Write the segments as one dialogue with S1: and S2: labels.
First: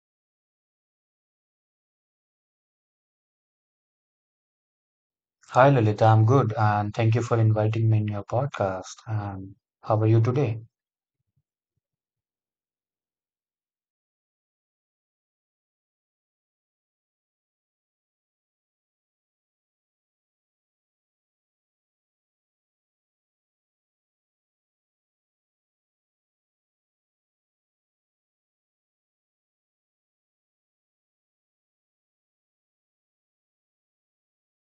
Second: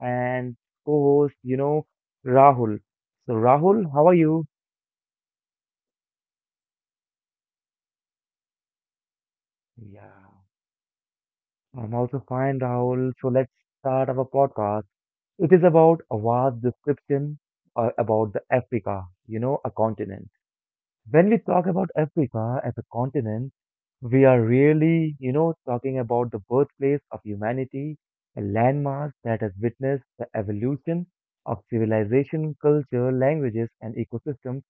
S1: and co-host, Rahul. So, Rahul, how are you?
S2: Hi Lilith, I'm good and thank you for inviting me in your podcast. And how are
S1: Yeah,
S2: you today?
S1: I'm also fine, Rahul. So, let's start our podcast. It is about a vast description about the Africa, a continent. When we talk about Africa as a continent, we are really, talking about the birthplace of humanity, a landmass that has witnessed the evolution of civilization, culture, languages, and ecosystems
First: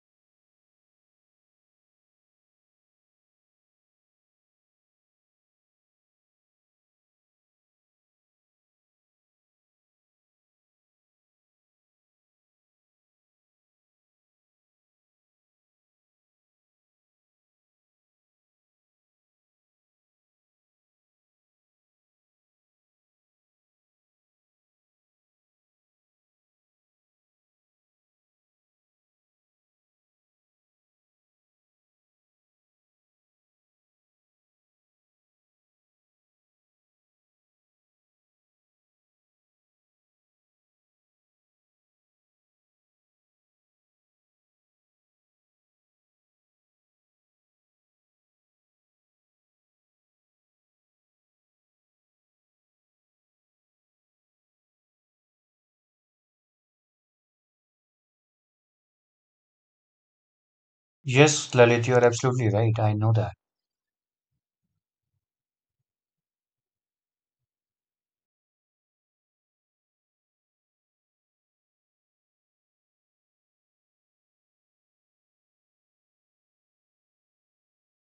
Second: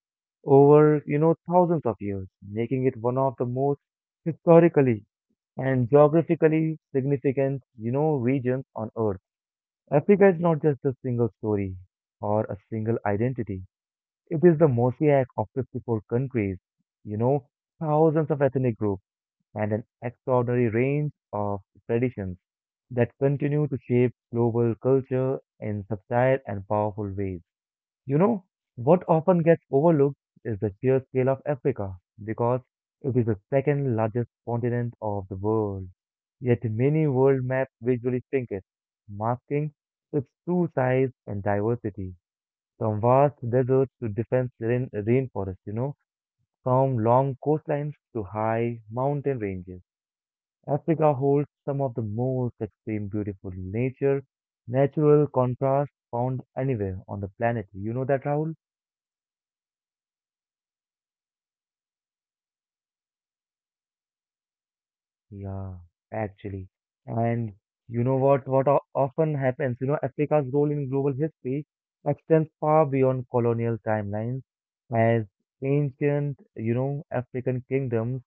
S1: over, thousands of years, making it one of the most historically and geographically significant, regions on Earth. Africa is not just a single story or a single identity. It is the mosaic of 54 countries, you know, thousands of ethnic groups and an extraordinary range of traditions that continue to shape global culture in subtle and powerful ways. You know, what often gets overlooked is the sheer scale of Africa because it is the second largest continent of the world. Yet many world maps visually shrink it, masking its true size and diversity. From vast deserts to dense rainforests, from long coastlines to high mountain ranges. Africa holds some of the most extreme beautiful nature, natural contrast found anywhere on the planet. You know that, Rahul?
S2: Yes, Lalit, you're absolutely right. I know that.
S1: Yeah, actually. And often happens, Africa's role in global history extends far beyond colonial timelines as ancient, African kingdoms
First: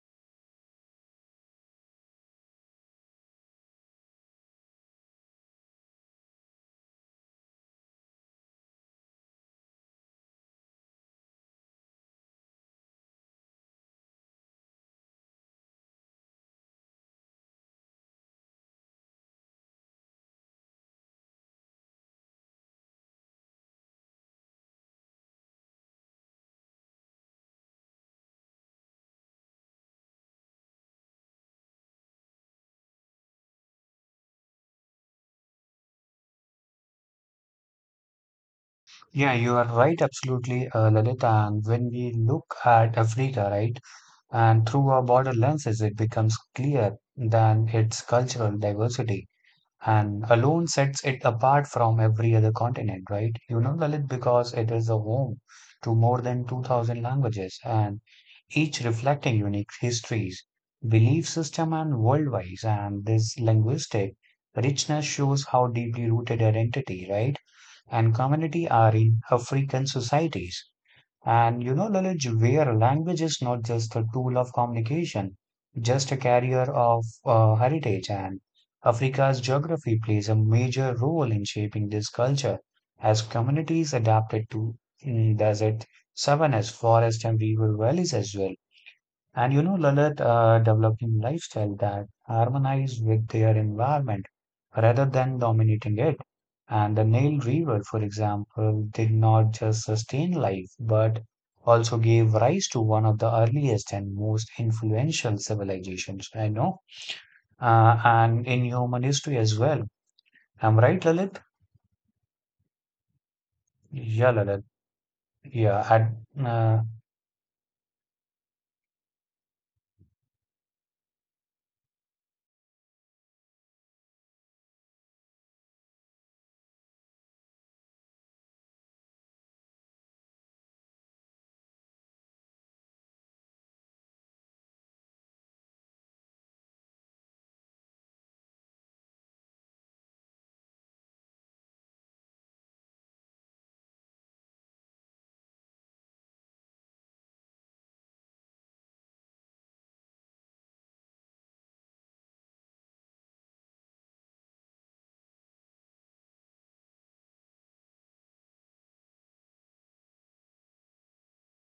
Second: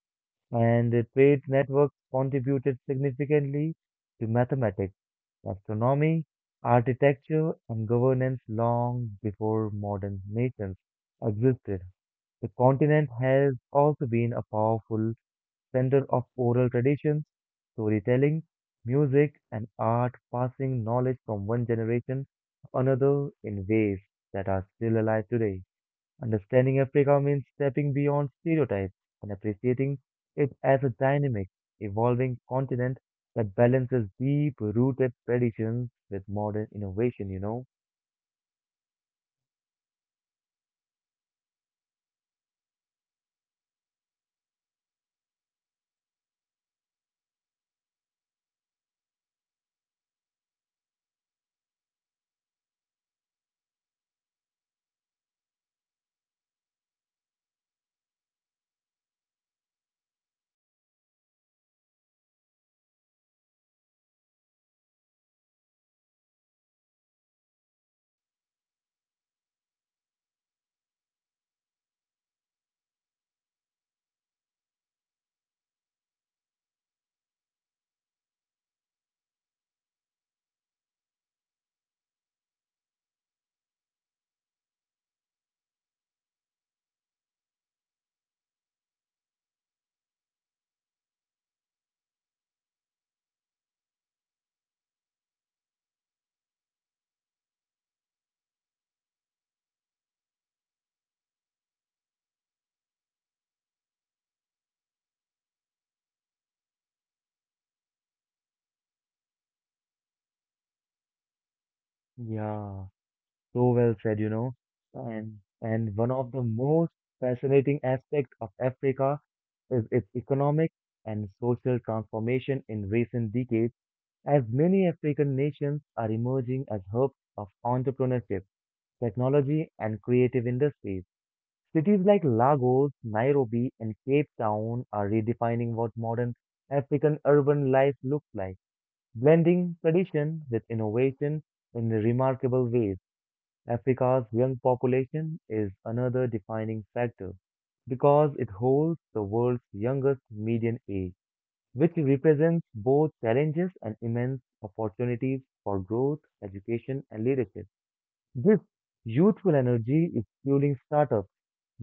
S1: and the trade networks contributed significantly to mathematics, astronomy, architecture, and governance long before modern nations existed. The continent has also been a powerful center of oral traditions, storytelling, music, and art, passing knowledge from one generation to another in ways that are still alive today. Understanding Africa means stepping beyond stereotypes and appreciating it as a dynamic, evolving continent that balances deep rooted traditions with modern innovation, you know?
S2: Yeah, you are right, absolutely, Lalit. And when we look at Africa, right, and through our border lenses, it becomes clear than its cultural diversity, and alone sets it apart from every other continent, right? You know, Lalit, because it is a home to more than 2,000 languages and each reflecting unique histories, belief system, and worldviews. And this linguistic richness shows how deeply rooted identity, right, and community are in African societies. And you know, Lalit, where language is not just a tool of communication, just a carrier of heritage, and Africa's geography plays a major role in shaping this culture as communities adapted to desert savannas, forest, and river valleys as well. And you know, Lalit, developing lifestyle that harmonize with their environment rather than dominating it. And the Nile River, for example, did not just sustain life, but also gave rise to one of the earliest and most influential civilizations, I know, and in human history as well. I'm right, Lalit?
S1: Yeah, so well said, you
S2: Yeah,
S1: know.
S2: Lalit.
S1: And
S2: Yeah,
S1: and one of the
S2: and, uh,
S1: most fascinating aspects of Africa is its economic and social transformation in recent decades, as many African nations are emerging as hubs of entrepreneurship, technology, and creative industries. Cities like Lagos, Nairobi, and Cape Town are redefining what modern African urban life looks like, blending tradition with innovation in remarkable ways. Africa's young population is another defining factor because it holds the world's youngest median age, which represents both challenges and immense opportunities for growth, education, and leadership. This youthful energy is fueling startups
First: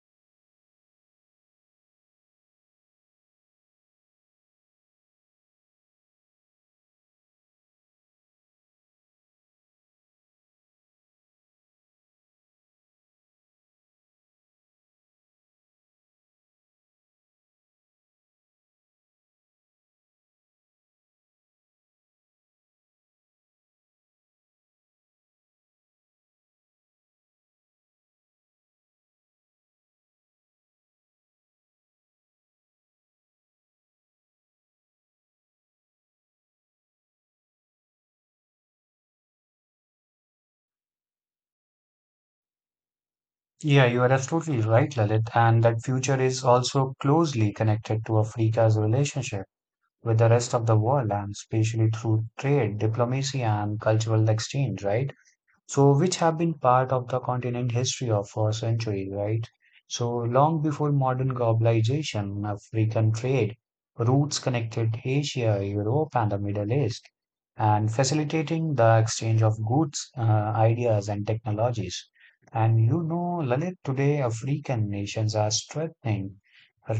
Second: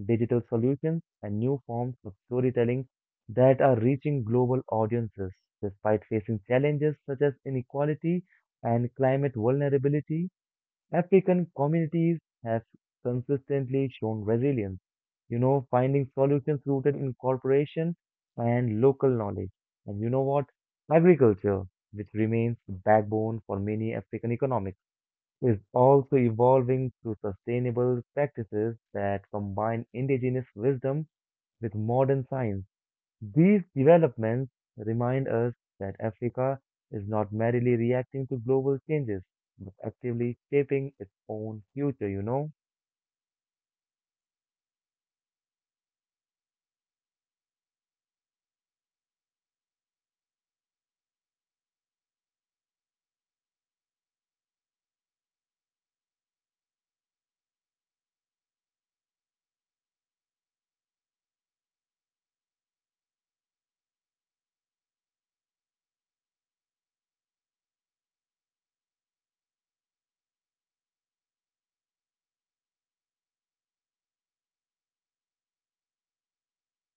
S1: digital solutions, and new forms of storytelling that are reaching global audiences despite facing challenges such as inequality and climate vulnerability. African communities have consistently shown resilience, finding solutions rooted in cooperation and local knowledge. And you know what? Agriculture, which remains the backbone for many African economies is also evolving through sustainable practices that combine indigenous wisdom with modern science. These developments remind us that Africa is not merely reacting to global changes, but actively shaping its own future, you know?
S2: yeah, you are absolutely right, Lalit. And that future is also closely connected to Africa's relationship with the rest of the world and especially through trade, diplomacy, and cultural exchange, right? So which have been part of the continent history of for centuries, right? So long before modern globalization, African trade routes connected Asia, Europe, and the Middle East, and facilitating the exchange of goods, ideas, and technologies. And you know, Lalit, today African nations are strengthening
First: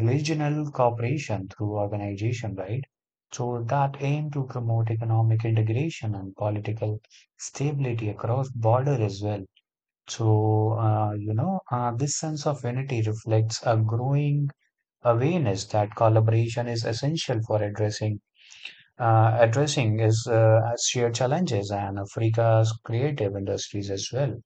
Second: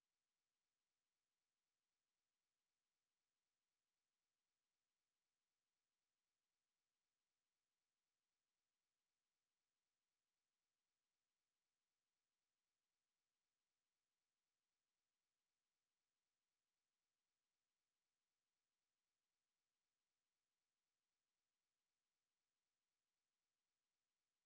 S2: regional cooperation through organization, right? So that aim to promote economic integration and political stability across border as well. So, this sense of unity reflects a growing awareness that collaboration is essential for addressing is as shared challenges and Africa's creative industries as well,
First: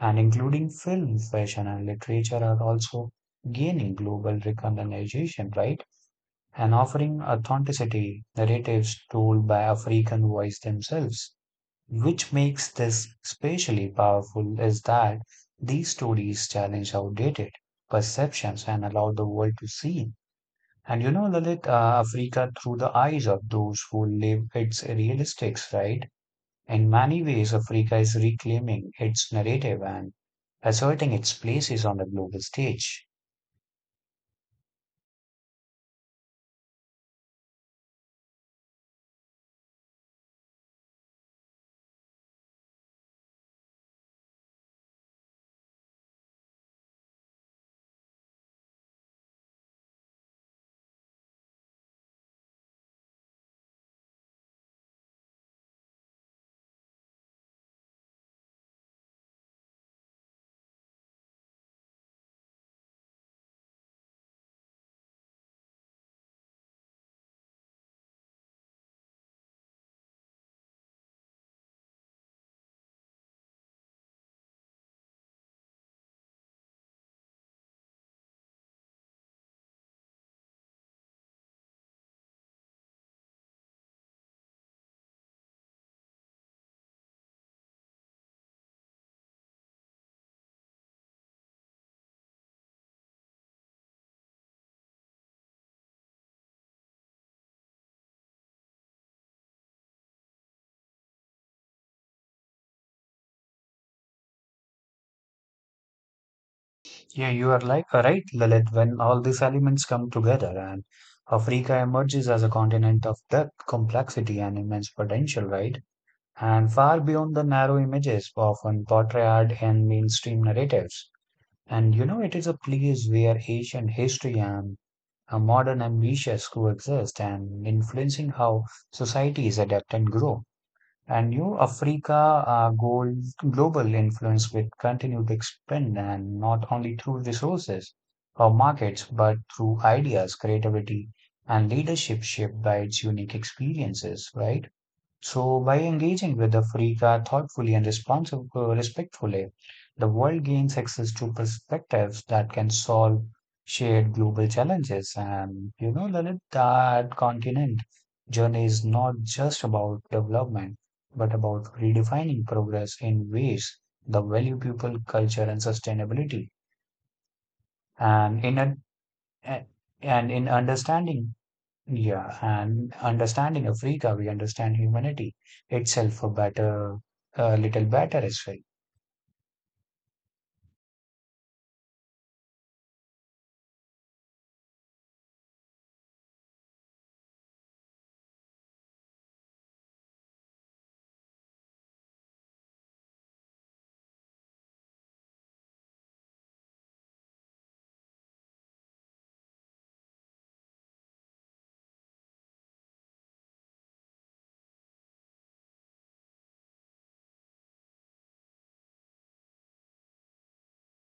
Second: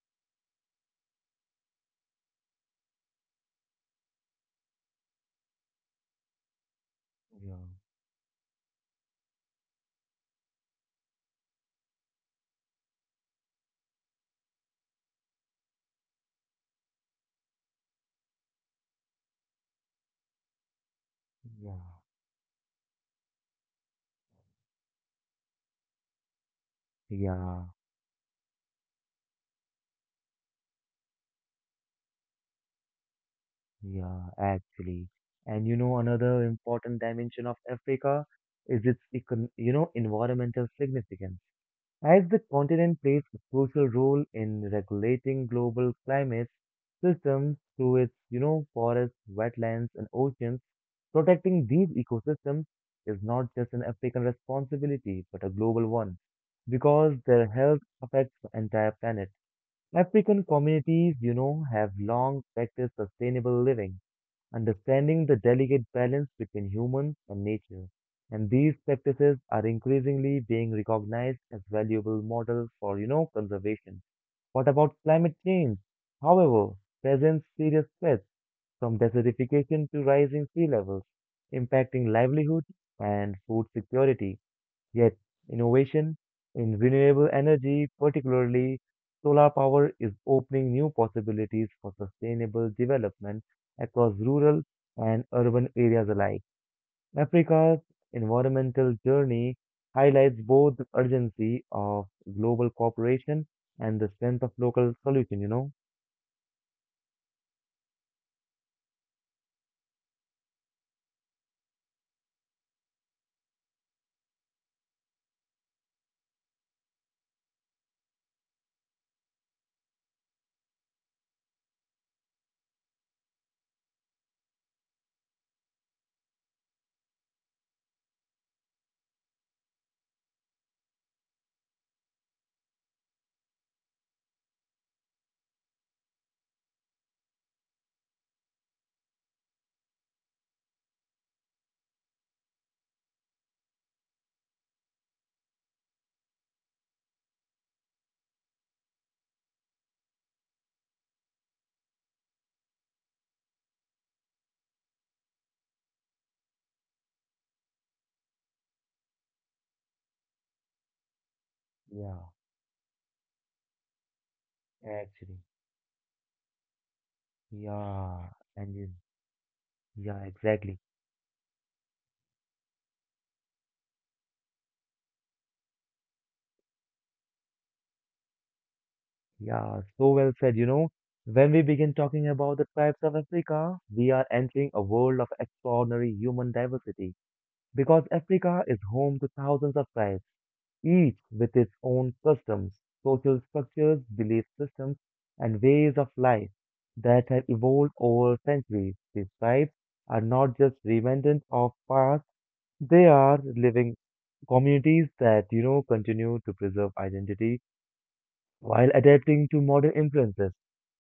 S2: and including film, fashion, and literature are also gaining global recognition, right? And offering
S1: Yeah,
S2: authenticity narratives told by African voice themselves. Which makes this especially powerful is that these stories challenge outdated perceptions and allow the world to see. And you know, Lalit,
S1: yeah,
S2: Africa through the eyes of those who live its realistics, right? In many ways,
S1: yeah,
S2: Africa is reclaiming its narrative and asserting its places on the global stage.
S1: yeah, actually. And another important dimension of Africa is its, environmental significance. As the continent plays a crucial role in regulating global climate systems through its, forests, wetlands, and oceans, protecting these ecosystems is not just an African responsibility, but a global one, because their health affects the entire planet. African communities, have long practiced sustainable living understanding the delicate balance between humans and nature. And these practices are increasingly being recognized as valuable models for conservation. What about climate change? However, presents serious threats from desertification to rising sea levels, impacting livelihood and food security. Yet, innovation in renewable energy, particularly solar power, is opening new possibilities for sustainable development across rural and urban areas alike. Africa's environmental journey highlights both the urgency of global cooperation and the strength of local solution, you know?
S2: Yeah, you are like right, Lalit, when all these elements come together and Africa emerges as a continent of depth, complexity, and immense potential, right? And far beyond the narrow images often portrayed in mainstream narratives. And you know, it is a place where ancient history and modern ambitions coexist and influencing how societies adapt and grow. And New Africa goal, global influence will continue to expand and not only through resources or markets, but through ideas, creativity, and leadership shaped by its unique experiences, right? So, by engaging with Africa thoughtfully and respectfully, the world gains access to perspectives that can solve shared global challenges. And you know, Lalit, that continent journey is not just about development, but about
S1: Yeah,
S2: redefining progress in ways that value people,
S1: actually.
S2: culture, and sustainability.
S1: Yeah,
S2: And
S1: and
S2: a-
S1: yeah,
S2: in
S1: exactly.
S2: understanding yeah, and understanding Africa, we understand humanity itself a little better as well.
S1: Yeah, so well said. You know, when we begin talking about the tribes of Africa, we are entering a world of extraordinary human diversity because Africa is home to thousands of tribes, each with its own customs, social structures, belief systems, and ways of life that have evolved over centuries. These tribes are not just remnants of past, they are living communities that, continue to preserve identity while adapting to modern influences,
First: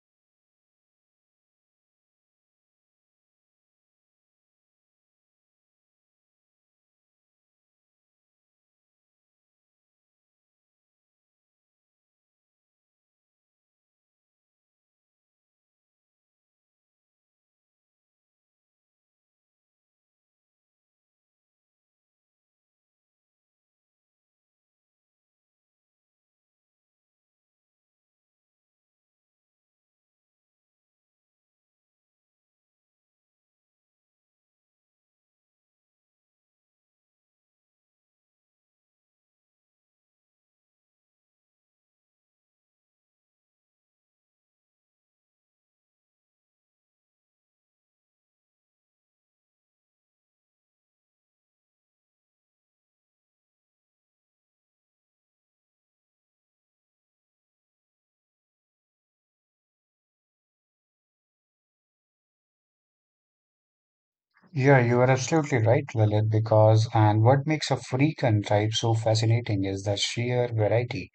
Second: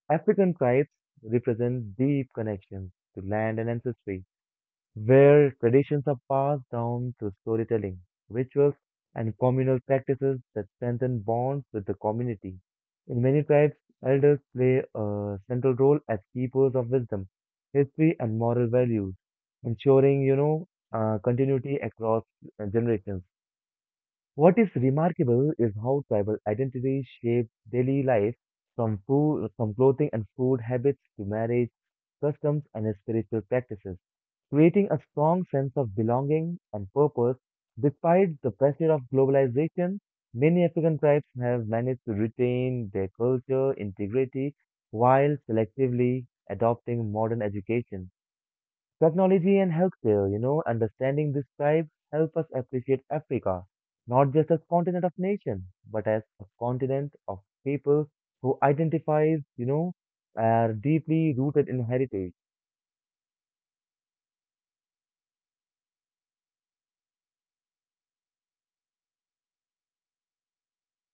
S1: African tribes represent deep connections to land and ancestry, where traditions are passed down through storytelling, rituals, and communal practices that strengthen bonds with the community. In many tribes, elders play a central role as keepers of wisdom, history, and moral values, ensuring continuity across generations. What is remarkable is how tribal identity shapes daily life, from food, from clothing and food habits to marriage, customs, and spiritual practices, creating a strong sense of belonging and purpose. Despite the pressure of globalization, many African tribes have managed to retain their culture integrity while selectively adopting modern education technology and healthcare, understanding this tribe help us appreciate Africa, not just as continent of nations, but as a continent of people who identifies, are deeply rooted in heritage.
S2: Yeah, you are absolutely right, Lalit, because and what makes African tribe so fascinating is the sheer variety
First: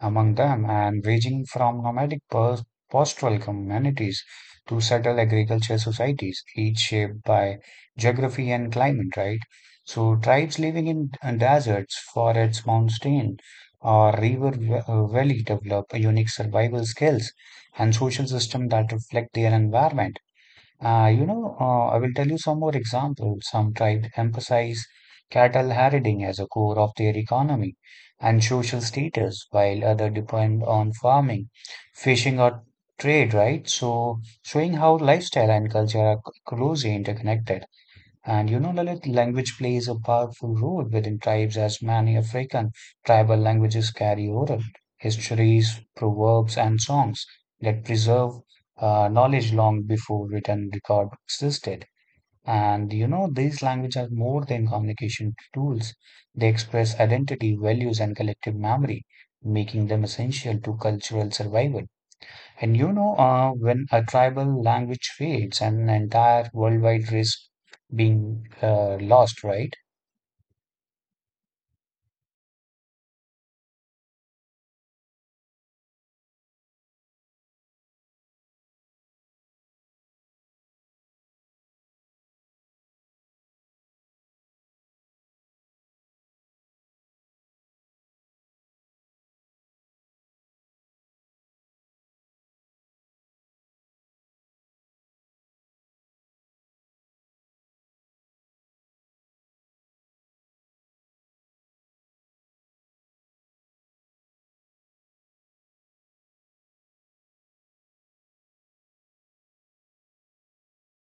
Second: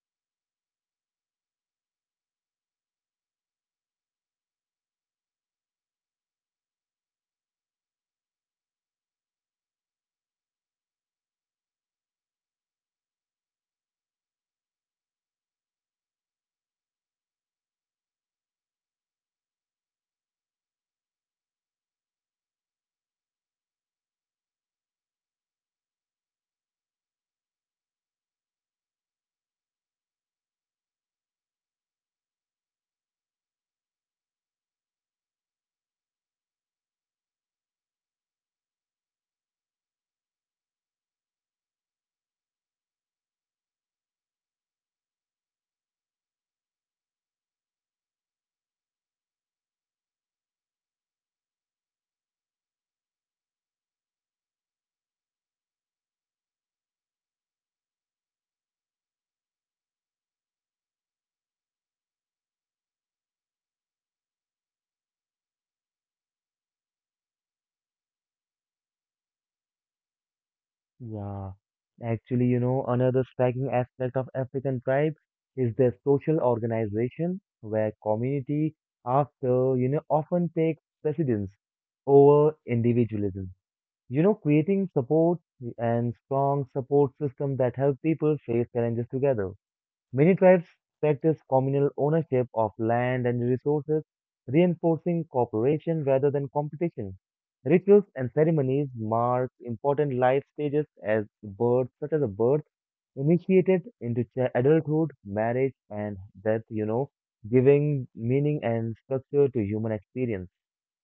S2: among them and ranging from nomadic pastoral communities to settled agriculture societies, each shaped by geography and climate, right? So, tribes living in deserts, forests, mountain, or river valley develop unique survival skills and social system that reflect their environment. I will tell you some more examples. Some tribes emphasize cattle herding as a core of their economy and social status, while others depend on farming, fishing, or trade, right? So, showing how lifestyle and culture are closely interconnected. And you know, Lalit, language plays a powerful role within tribes as many African tribal languages carry oral histories, proverbs, and songs that preserve knowledge long before written record existed. And you know, these languages are more than communication tools. They express identity, values, and collective memory, making them essential to cultural survival. And you know, when a tribal language fades, an entire worldwide risk being lost, right?
S1: Yeah. Actually, you know, another striking aspect of African tribe is their social organization, where community after, often takes precedence over individualism. You know, creating support and strong support system that help people face challenges together. Many tribes practice communal ownership of land and resources, reinforcing cooperation rather than competition. Rituals and ceremonies mark important life stages as birth, such as a birth, initiated into adulthood, marriage, and death, giving meaning and structure to human experience.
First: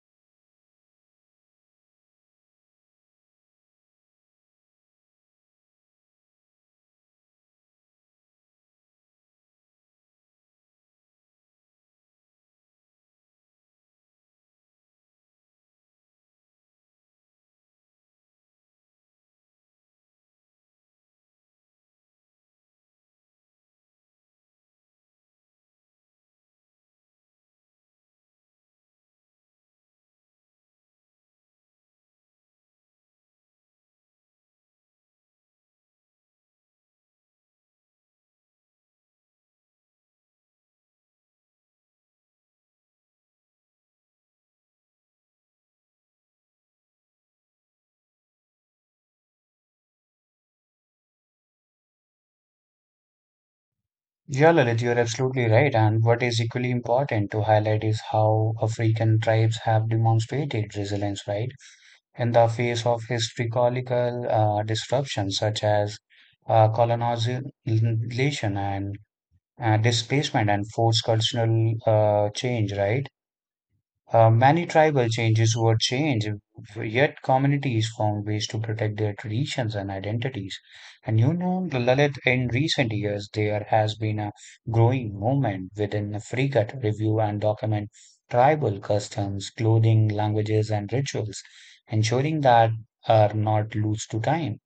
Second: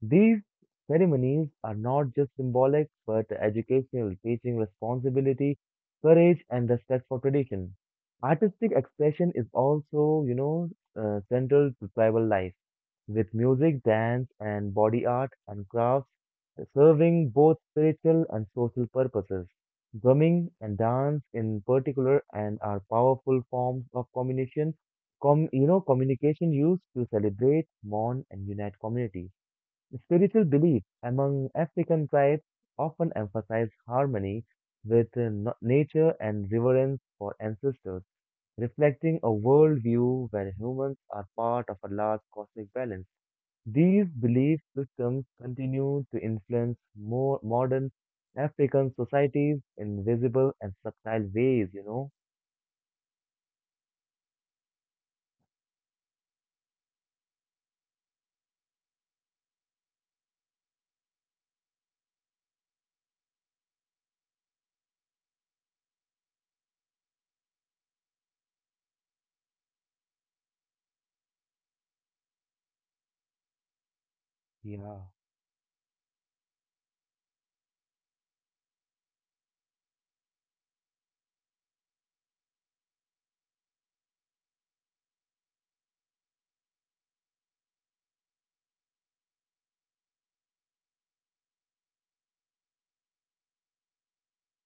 S1: These ceremonies are not just symbolic but educational, teaching responsibility, courage, and respect for tradition. Artistic expression is also central to tribal life, with music, dance, and body art and crafts serving both spiritual and social purposes. Drumming and dance, in particular, and are powerful forms of communication, communication used to celebrate, mourn, and unite communities. Spiritual beliefs among African tribes often emphasize harmony with nature and reverence for ancestors, reflecting a worldview where humans are part of a large cosmic balance. These belief systems continue to influence more modern African societies in visible and subtle ways, you know?
S2: Yeah, Lalit, you're absolutely right. And what is equally important to highlight is how African tribes have demonstrated resilience, right? In the face of historical disruptions such as colonization and displacement and forced cultural change, right? Many
S1: Yeah,
S2: tribal changes were changed, yet communities found ways to protect their traditions and identities. And you know, Lalit, in recent years, there has been a growing movement within Africa to review and document tribal customs, clothing, languages, and rituals, ensuring that are not lost to time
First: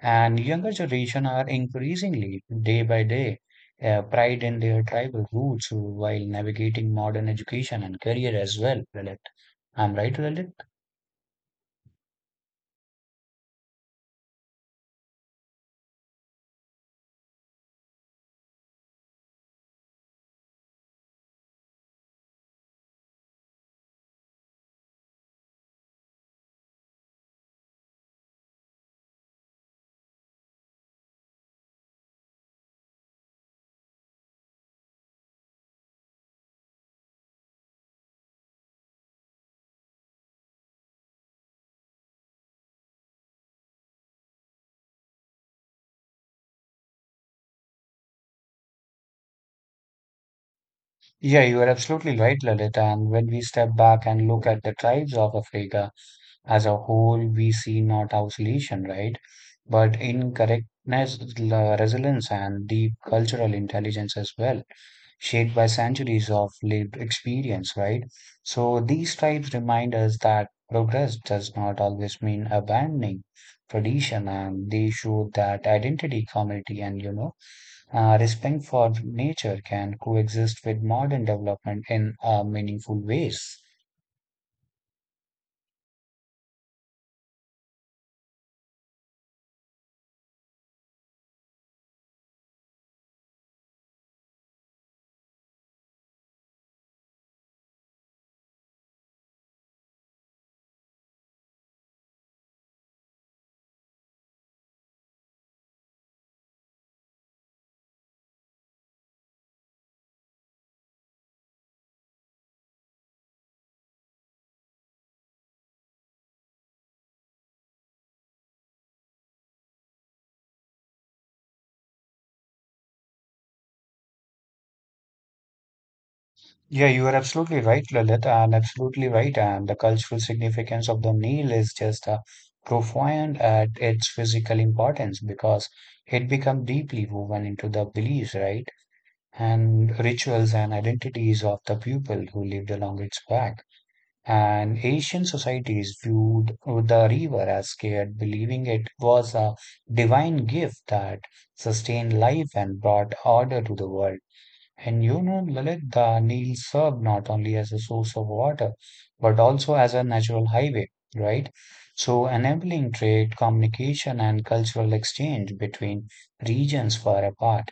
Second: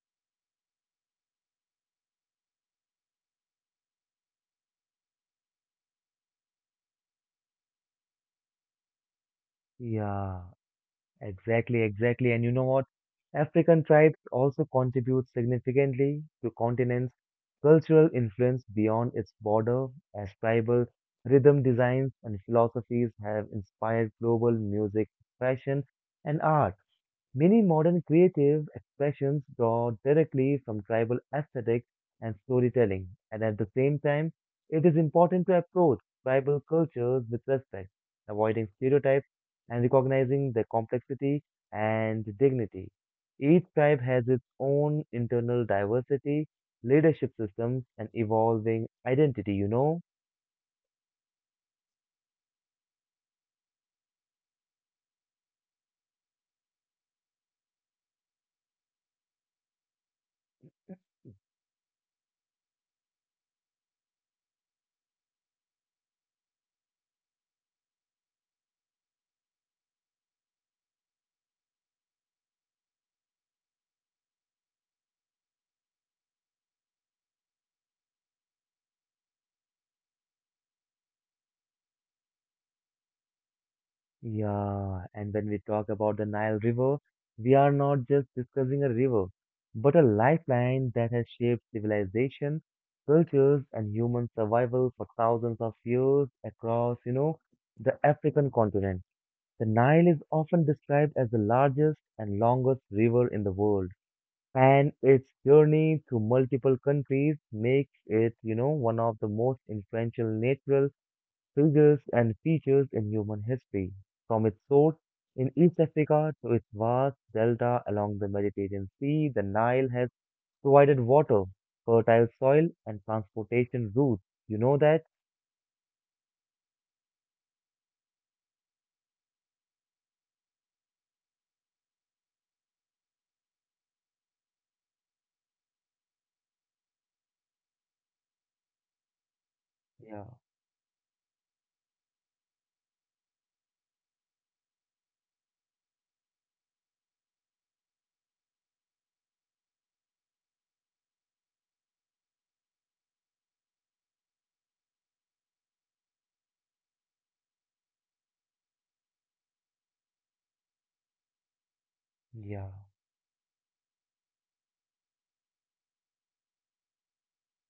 S2: and younger generation are increasingly day by day pride in their tribal roots while navigating modern education and career as well, Lalit. I'm right,
S1: yeah.
S2: Lalit?
S1: Exactly, exactly. And you know what? African tribes also contribute significantly to continent's cultural influence beyond its border, as tribal rhythm designs and philosophies have inspired global music, fashion, and art. Many modern creative expressions draw directly from tribal aesthetics and storytelling, and at the same time, it is important to approach tribal cultures with respect, avoiding stereotypes and recognizing their complexity and dignity. Each tribe has its own internal diversity, leadership systems, and evolving identity, you know?
S2: Yeah, you are absolutely right, Lalit. And when we step back and look at the tribes of Africa as a whole, we see not isolation, right? But incorrectness, resilience, and deep cultural intelligence as well, shaped by centuries of lived experience, right? So these types remind us that progress does not always mean abandoning tradition, and they show that identity, community, and respect for nature can coexist with modern development in meaningful ways.
S1: Yeah, and when we talk about the Nile River, we are not just discussing a river, but a lifeline that has shaped civilization, cultures, and human survival for thousands of years across, the African continent. The Nile is often described as the largest and longest river in the world, and its journey through multiple countries makes it, one of the most influential natural triggers and features in human history, from its source in East Africa to its vast delta along the Mediterranean Sea. The Nile has provided water, fertile soil, and transportation routes. You know that?
S2: Yeah, you are absolutely right, Lalit, and absolutely right. And the cultural significance of the meal is just profound at its physical importance because it becomes deeply woven into the beliefs, right, and
S1: Yeah,
S2: rituals and identities of the people who lived along its back. And Asian societies viewed the river as scared, believing it was a divine gift that sustained life and brought order to the world. And you know, Lalit, the Nile served not only as a source of water, but also as a natural highway, right? So,
S1: yeah,
S2: enabling trade, communication, and cultural exchange between regions far apart.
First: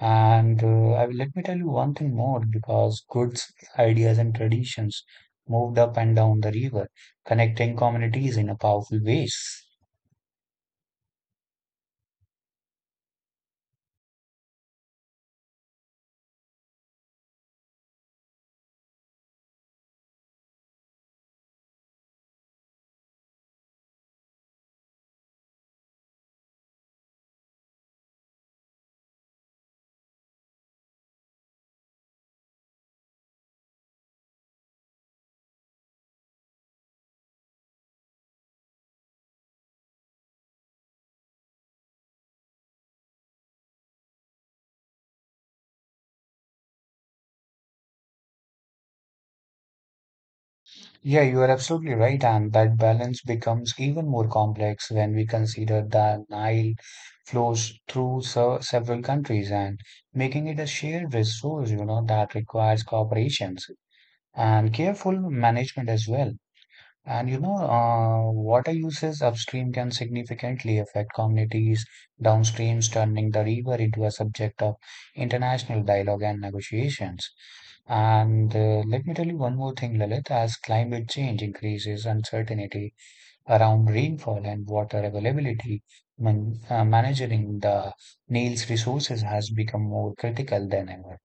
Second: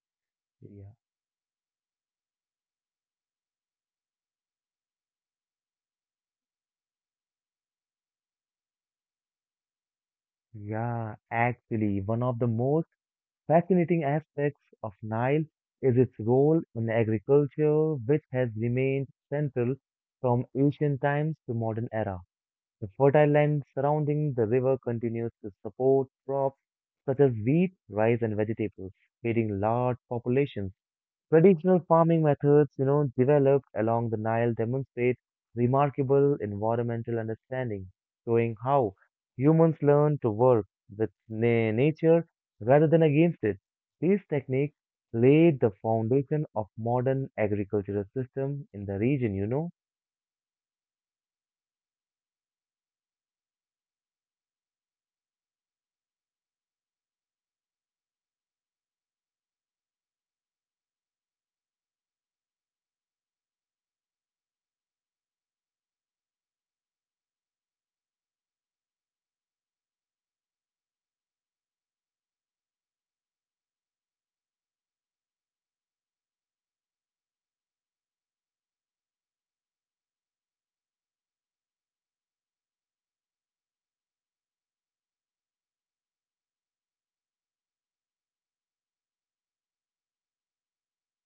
S2: And
S1: yeah.
S2: I let me tell you one thing more because goods, ideas, and traditions moved up and down the river, connecting communities in a powerful ways.
S1: Yeah, actually, one of the most fascinating aspects of Nile is its role in agriculture, which has remained central from ancient times to modern era. The fertile land surrounding the river continues to support crops such as wheat, rice, and vegetables, feeding large populations. Traditional farming methods, developed along the Nile demonstrate remarkable environmental understanding, showing how humans learn to work with nature rather than against it. These techniques laid the foundation of modern agricultural system in the region, you know.
S2: Yeah, you are absolutely right, and that balance becomes even more complex when we consider that Nile flows through several countries and making it a shared resource, that requires cooperations and careful management as well. And you know, water uses upstream can significantly affect communities downstream, turning the river into a subject of international dialogue and negotiations. And let me tell you one more thing, Lalit, as climate change increases uncertainty around rainfall and water availability, managing the Nile's resources has become more critical than ever.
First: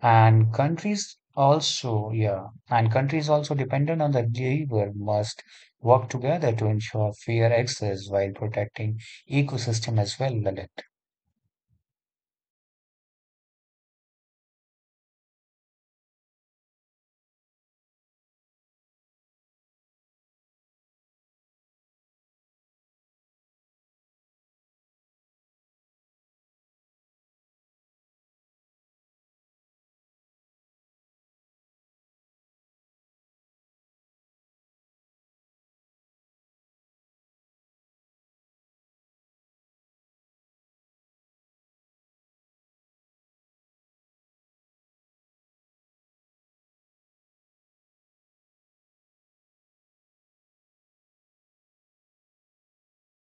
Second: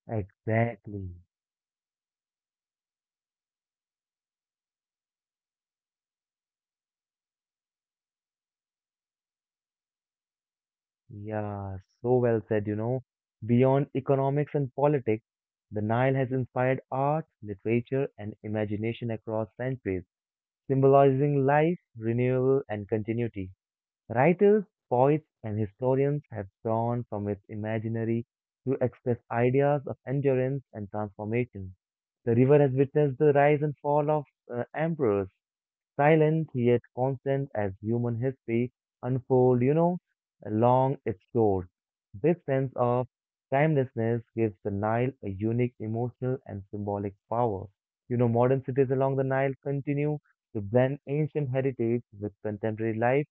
S2: And
S1: Exactly.
S2: countries also, yeah, and countries also dependent on the river must work together to ensure fair access while protecting ecosystem as well, Lalit.
S1: Yeah, so well said, you know. Beyond economics and politics, the Nile has inspired art, literature, and imagination across centuries, symbolizing life, renewal, and continuity. Writers, poets, and historians have drawn from its imaginary to express ideas of endurance and transformation. The river has witnessed the rise and fall of emperors, silent yet constant as human history unfold, along its shores. This sense of timelessness gives the Nile a unique emotional and symbolic power. You know, modern cities along the Nile continue to blend ancient heritage with contemporary life,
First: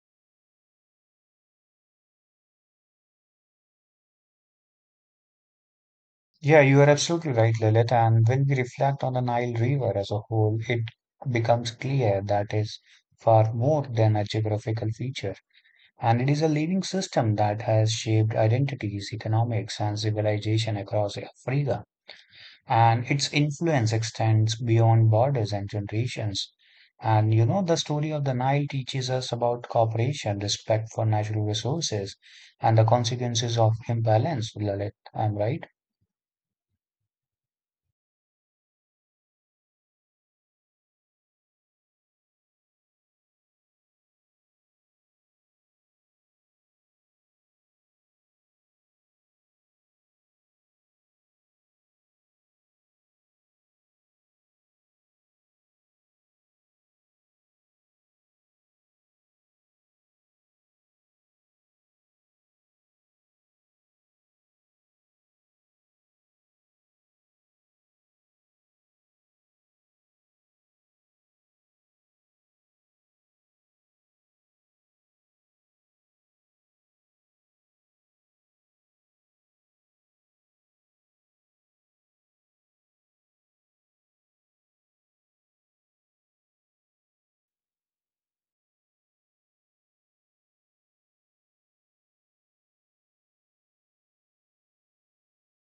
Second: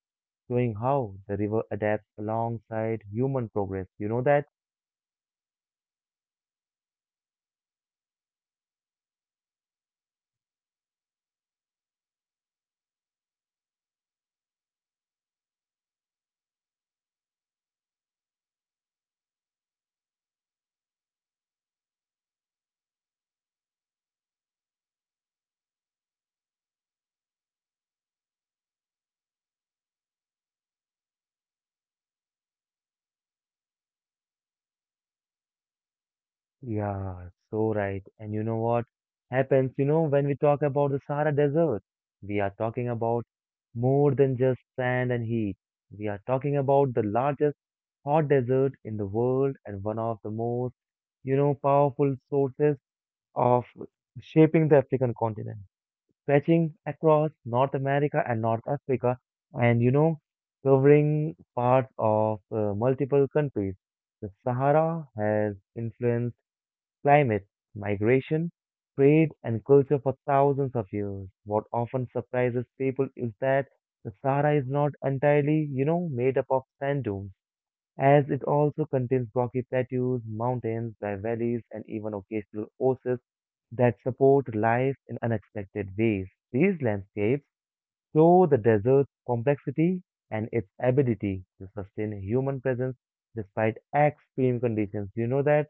S1: showing how the river adapts alongside human progress. You know that?
S2: Yeah, you are absolutely right, Lalit. And when we reflect on the Nile River as a whole, it becomes clear that is far more than a geographical feature. And it is a living system that has shaped identities, economics, and civilization across Africa, and its influence extends beyond borders and generations. And you know, the story of the Nile teaches us about cooperation, respect for natural resources, and the consequences of imbalance, Lalit. I'm right.
S1: Yeah, so right. And you know what happens, when we talk about the Sahara Desert, we are talking about more than just sand and heat. We are talking about the largest hot desert in the world and one of the most, powerful sources of shaping the African continent, stretching across North America and North Africa, and, covering parts of multiple countries. The Sahara has influenced climate, migration, trade, and culture for thousands of years. What often surprises people is that the Sahara is not entirely, made up of sand dunes, as it also contains rocky plateaus, mountains, dry valleys, and even occasional oases that support life in unexpected ways. These landscapes show the desert's complexity and its ability to sustain human presence despite extreme conditions. You know that?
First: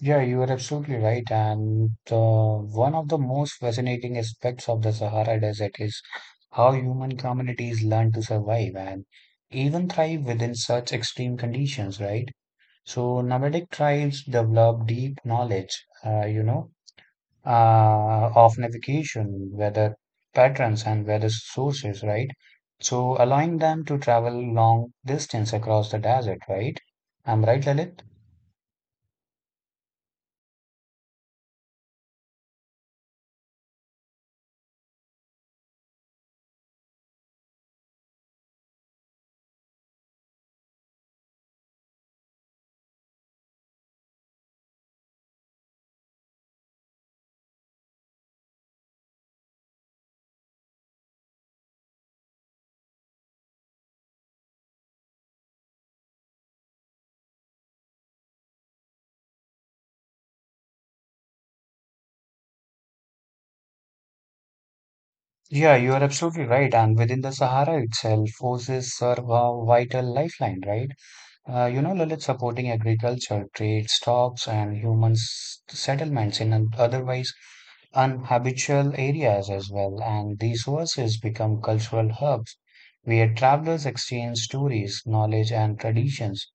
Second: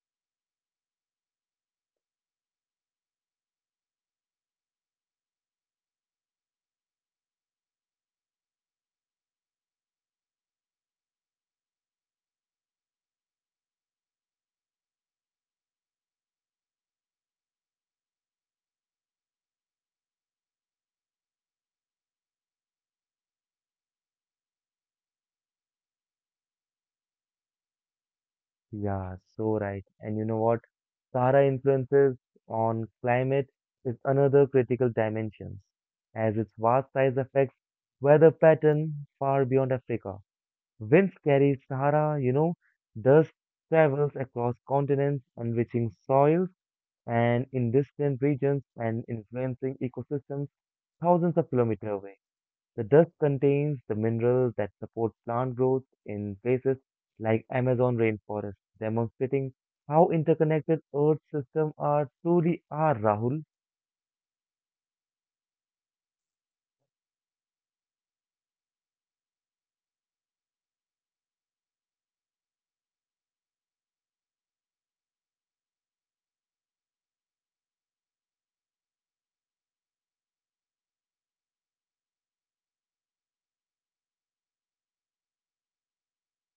S2: Yeah, you are absolutely right. And one of the most fascinating aspects of the Sahara Desert is how human communities learn to survive and even thrive within such extreme conditions, right? So, nomadic tribes develop deep knowledge, of navigation, weather patterns, and weather sources, right? So allowing them to travel long distance across the desert, right? I'm right, Lalit?
S1: Yeah, so right. And you know what? Sahara influences on climate is another critical dimension, as its vast size affects weather pattern far beyond Africa. Winds carry Sahara, dust travels across continents, enriching soils and in distant regions and influencing ecosystems thousands of kilometers away. The dust contains the minerals that support plant growth in places like Amazon rainforest, demonstrating how interconnected Earth systems are truly are, Rahul.
S2: Yeah, you are absolutely right. And within the Sahara itself, oases serve a vital lifeline, right? Lalit, supporting agriculture, trade, stocks, and human settlements in an otherwise unhabitual areas as well. And these verses become cultural hubs where travelers exchange stories, knowledge, and traditions,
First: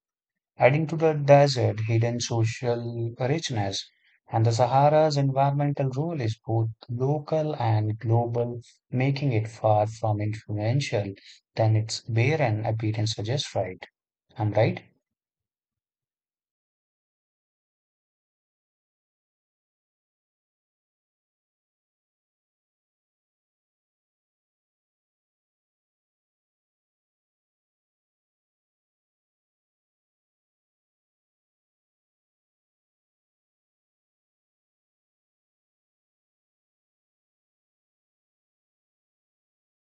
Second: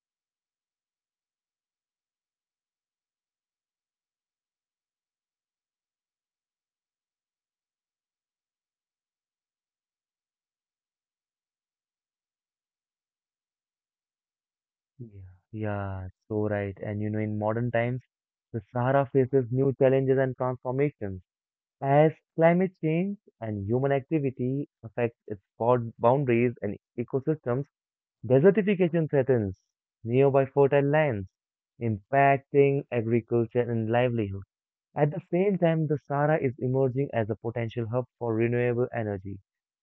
S2: adding to the desert hidden social richness. And the Sahara's environmental role is both local and global, making it far from influential than its barren appearance suggests, right? I'm right.
S1: Yeah, yeah, so right. And you know, in modern times, the Sahara faces new challenges and transformations as climate change and human activity affect its boundaries and ecosystems. Desertification threatens nearby fertile lands, impacting agriculture and livelihoods. At the same time, the Sahara is emerging as a potential hub for renewable energy,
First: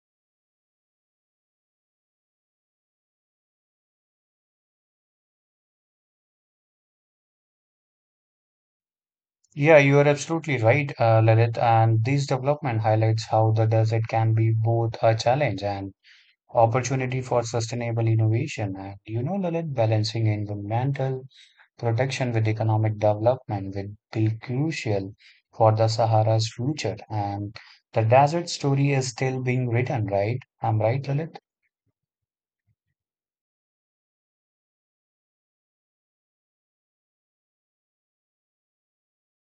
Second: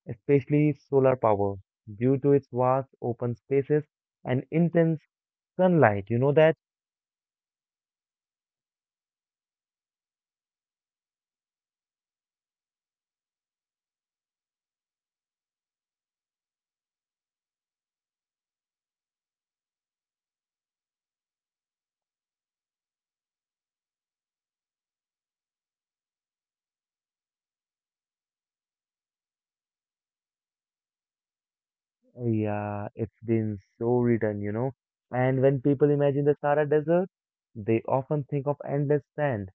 S1: especially solar power, due to its vast open spaces and intense sunlight. You know that?
S2: Yeah, you are absolutely right, Lalit. And this development highlights how the desert can be both a challenge and opportunity for sustainable innovation. And you know, Lalit, balancing environmental protection with economic development will be crucial for the Sahara's future. And the desert story is still being written, right? I'm right, Lalit?
S1: Yeah, it's been so written, you know. And when people imagine the Sahara Desert, they often think of endless sand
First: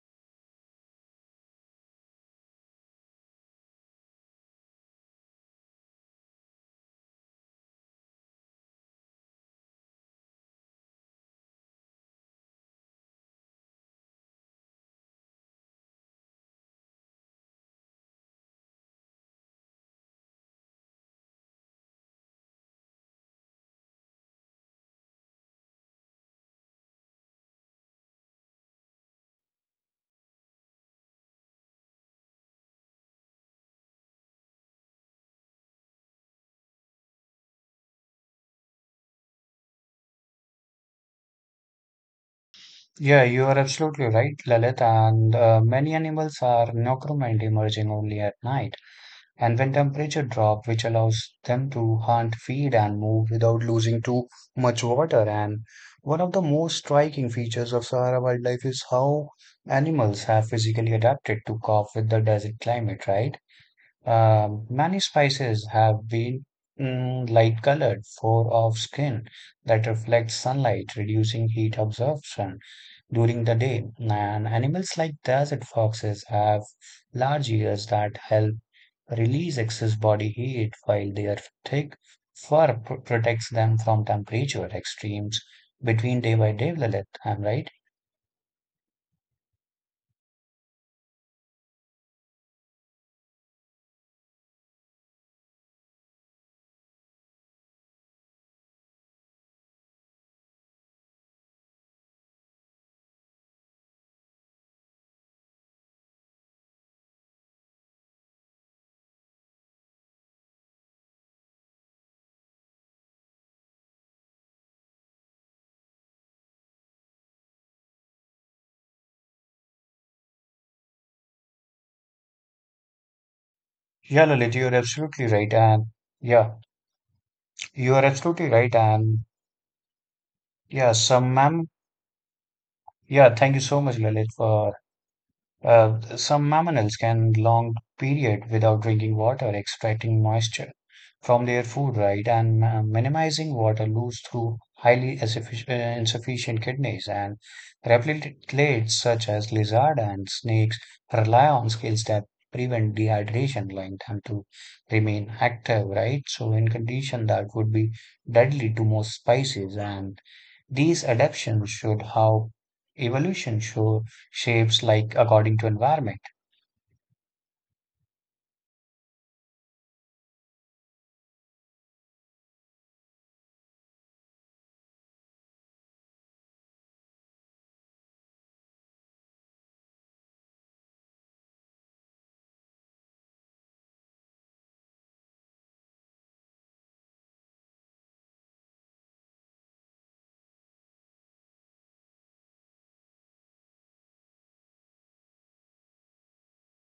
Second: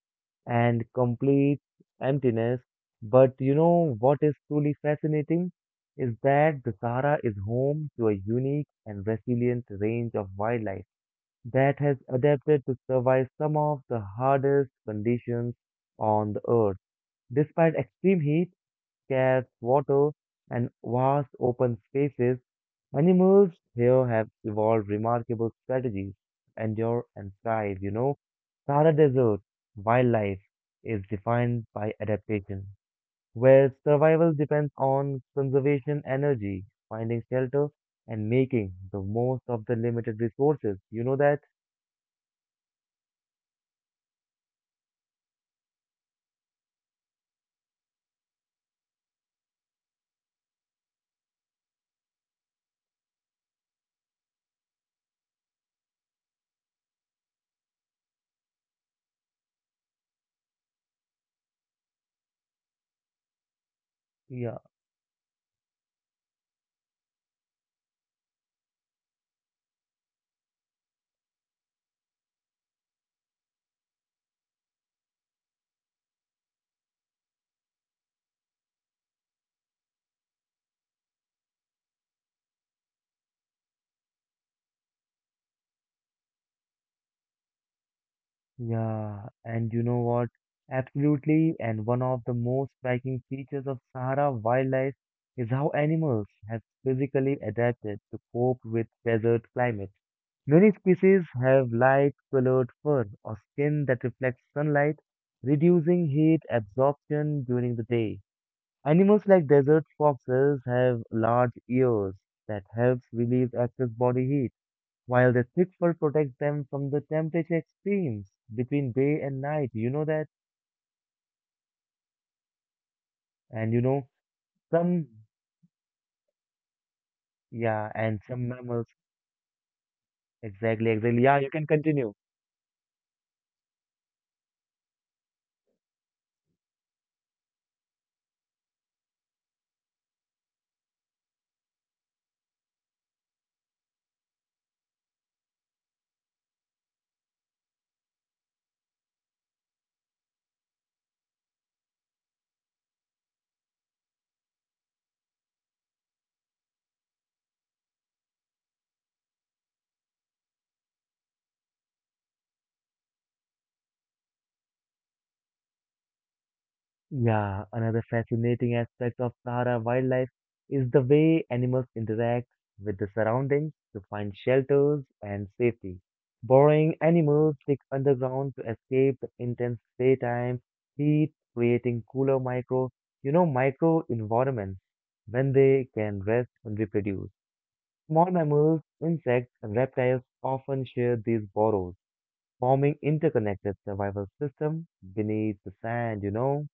S1: and complete emptiness. But you know what is truly fascinating is that the Sahara is home to a unique and resilient range of wildlife that has adapted to survive some of the hardest conditions on the earth. Despite extreme heat, scarce water, and vast open spaces, animals here have evolved remarkable strategies to endure and thrive. You know, Sahara Desert wildlife is defined by adaptation, where survival depends on conservation energy, finding shelter, and making the most of the limited resources. You know that?
S2: Yeah, you are absolutely right, Lalit. And many animals are nocturnal, emerging only at night and when temperature drop which allows them to hunt, feed and move without losing too much water and one of the most striking features of Sahara wildlife is how animals have physically adapted to cope with the desert climate, right?
S1: Yeah.
S2: Many species have been light colored fur of skin that reflects sunlight, reducing heat absorption during the day. And animals like desert foxes have large ears that help release excess body heat, while their thick protects them from temperature extremes between day by day, Lalit. I'm right.
S1: Yeah, and you know what? Absolutely, and one of the most striking features of Sahara wildlife is how animals have physically adapted to cope with desert climates. Many species have light colored fur or skin that reflects sunlight, reducing heat absorption during the day. Animals like desert foxes have large ears that helps relieve excess body heat while the thick fur protects them from the temperature extremes between day and night. You know that? And you know,
S2: Yeah, Lalit, you're
S1: some,
S2: absolutely right. And yeah, you
S1: yeah,
S2: are
S1: and
S2: absolutely
S1: some
S2: right.
S1: mammals,
S2: And yeah,
S1: exactly, exactly.
S2: some
S1: Yeah, you
S2: mam.
S1: can continue.
S2: Yeah, thank you so much, Lalit, for some mammals can long period without drinking water, extracting moisture from their food, right, and minimizing water loss through highly insufficient kidneys. And reptiles such as lizard and snakes rely on skills that prevent dehydration, allowing them to remain active, right? So, in condition that would be deadly to most species, and these adaptations should how evolution show shapes like according to environment.
S1: Yeah, another fascinating aspect of Sahara wildlife is the way animals interact with the surroundings to find shelters and safety. Burrowing animals dig underground to escape the intense daytime heat, creating cooler micro environments when they can rest and reproduce. Small mammals, insects, and reptiles often share these burrows, forming interconnected survival systems beneath the sand, you know?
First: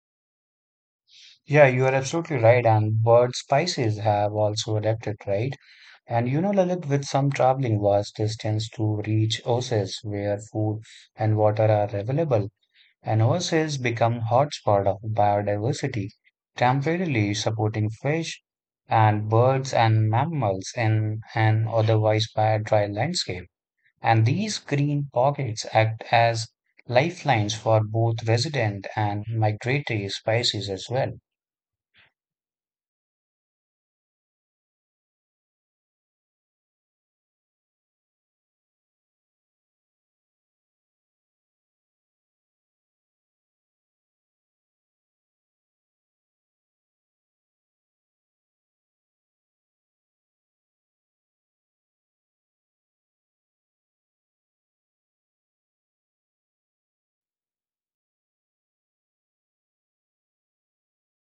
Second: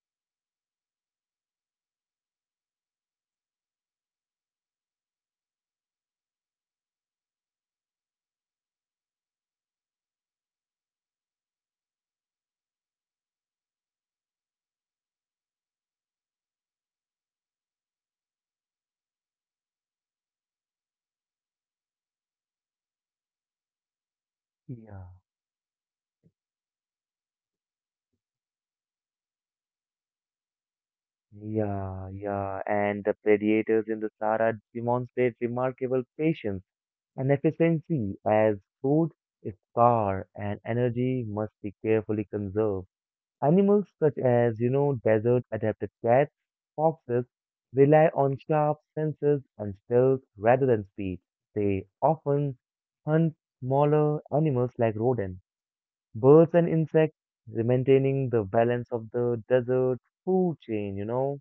S2: Yeah, you are absolutely right. And bird species have also adapted, right? And you know, Lalit, with some traveling vast distance to reach oases where food and water are available, and oases become hotspot of biodiversity, temporarily supporting fish and birds and mammals in an otherwise dry landscape. And these
S1: Yeah.
S2: green pockets act as lifelines for both resident and migratory species as well.
S1: Yeah, and the predators in the Sahara demonstrate remarkable patience and efficiency as food is scarce and energy must be carefully conserved. Animals such as, desert-adapted cats, foxes rely on sharp senses and stealth rather than speed. They often hunt smaller animals like rodents, birds and insects, maintaining the balance of the desert food chain, you know.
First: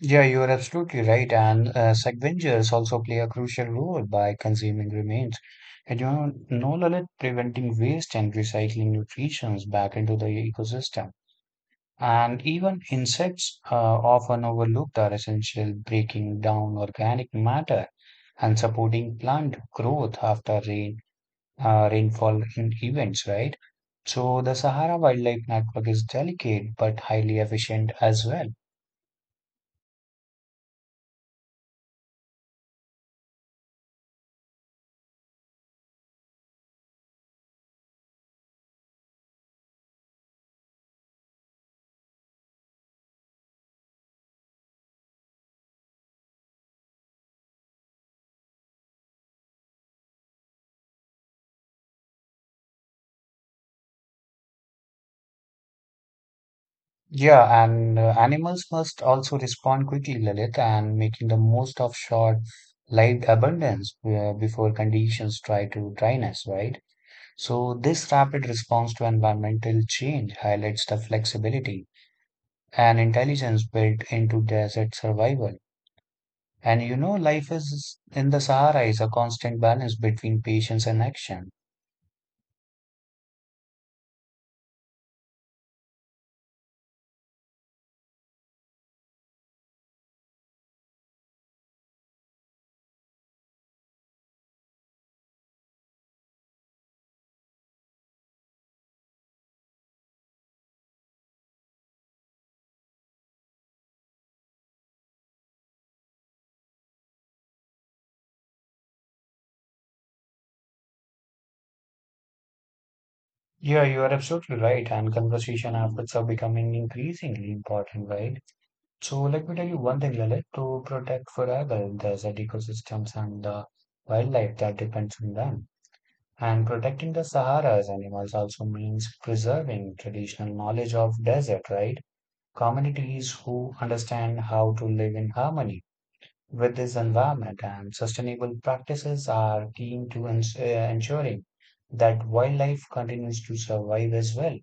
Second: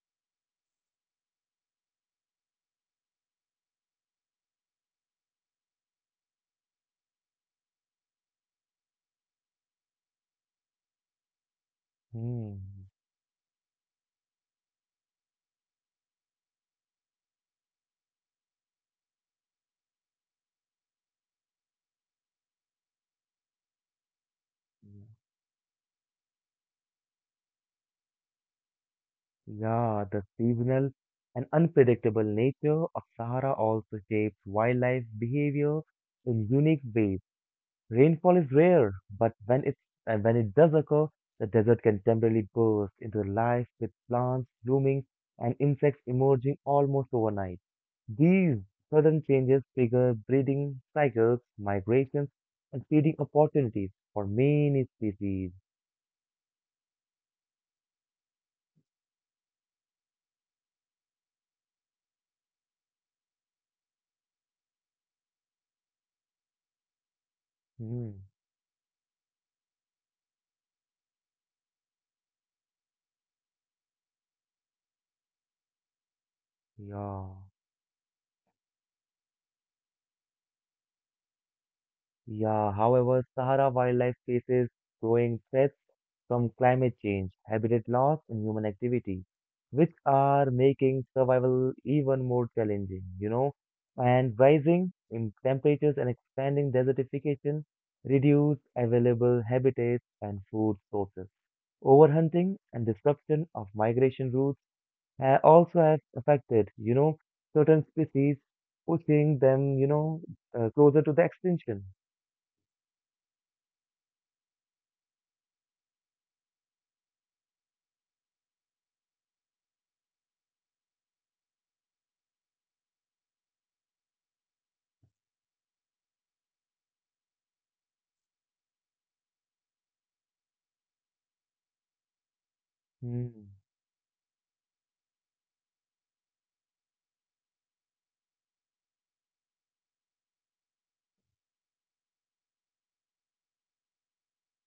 S2: Yeah, you're absolutely right. And scavengers also play a crucial role by consuming remains. And you know, no Lalit, preventing waste and recycling nutrients back into the ecosystem. And even
S1: Hmm.
S2: insects often overlooked are essential breaking down organic matter and supporting plant growth after rainfall and events, right? So the Sahara
S1: Yeah,
S2: Wildlife Network is delicate but highly efficient as well.
S1: Yeah, the seasonal and unpredictable nature of Sahara also shapes wildlife behavior in unique ways. Rainfall is rare, but when it and when it does occur, the desert can temporarily burst into life with plants blooming and insects emerging almost overnight. These sudden changes trigger breeding cycles, migrations, and feeding opportunities for many species.
S2: Yeah, and animals must also respond quickly, Lalit, and making the most of short-lived abundance before conditions try to dryness, right? So this
S1: Hmm.
S2: rapid response to environmental change highlights the flexibility and intelligence built into desert survival. And you know,
S1: Yeah.
S2: life is in the Sahara is a constant balance between patience and action.
S1: Yeah, however, Sahara wildlife faces growing threats from climate change, habitat loss, and human activity, which are making survival even more challenging, you know. And rising in temperatures and expanding desertification reduce available habitats and food sources. Overhunting and disruption of migration routes also have affected, certain species, pushing them, closer to the extinction.
S2: Yeah, you are absolutely right. And conversation habits are becoming increasingly important, right? So let me tell you one thing, Lalit, to protect forever the ecosystems and the wildlife that depends on them. And protecting the Sahara's animals also means preserving traditional knowledge of desert, right? Communities
S1: Hmm.
S2: who understand how to live in harmony with this environment and sustainable practices are keen to ensuring that wildlife continues to survive as well.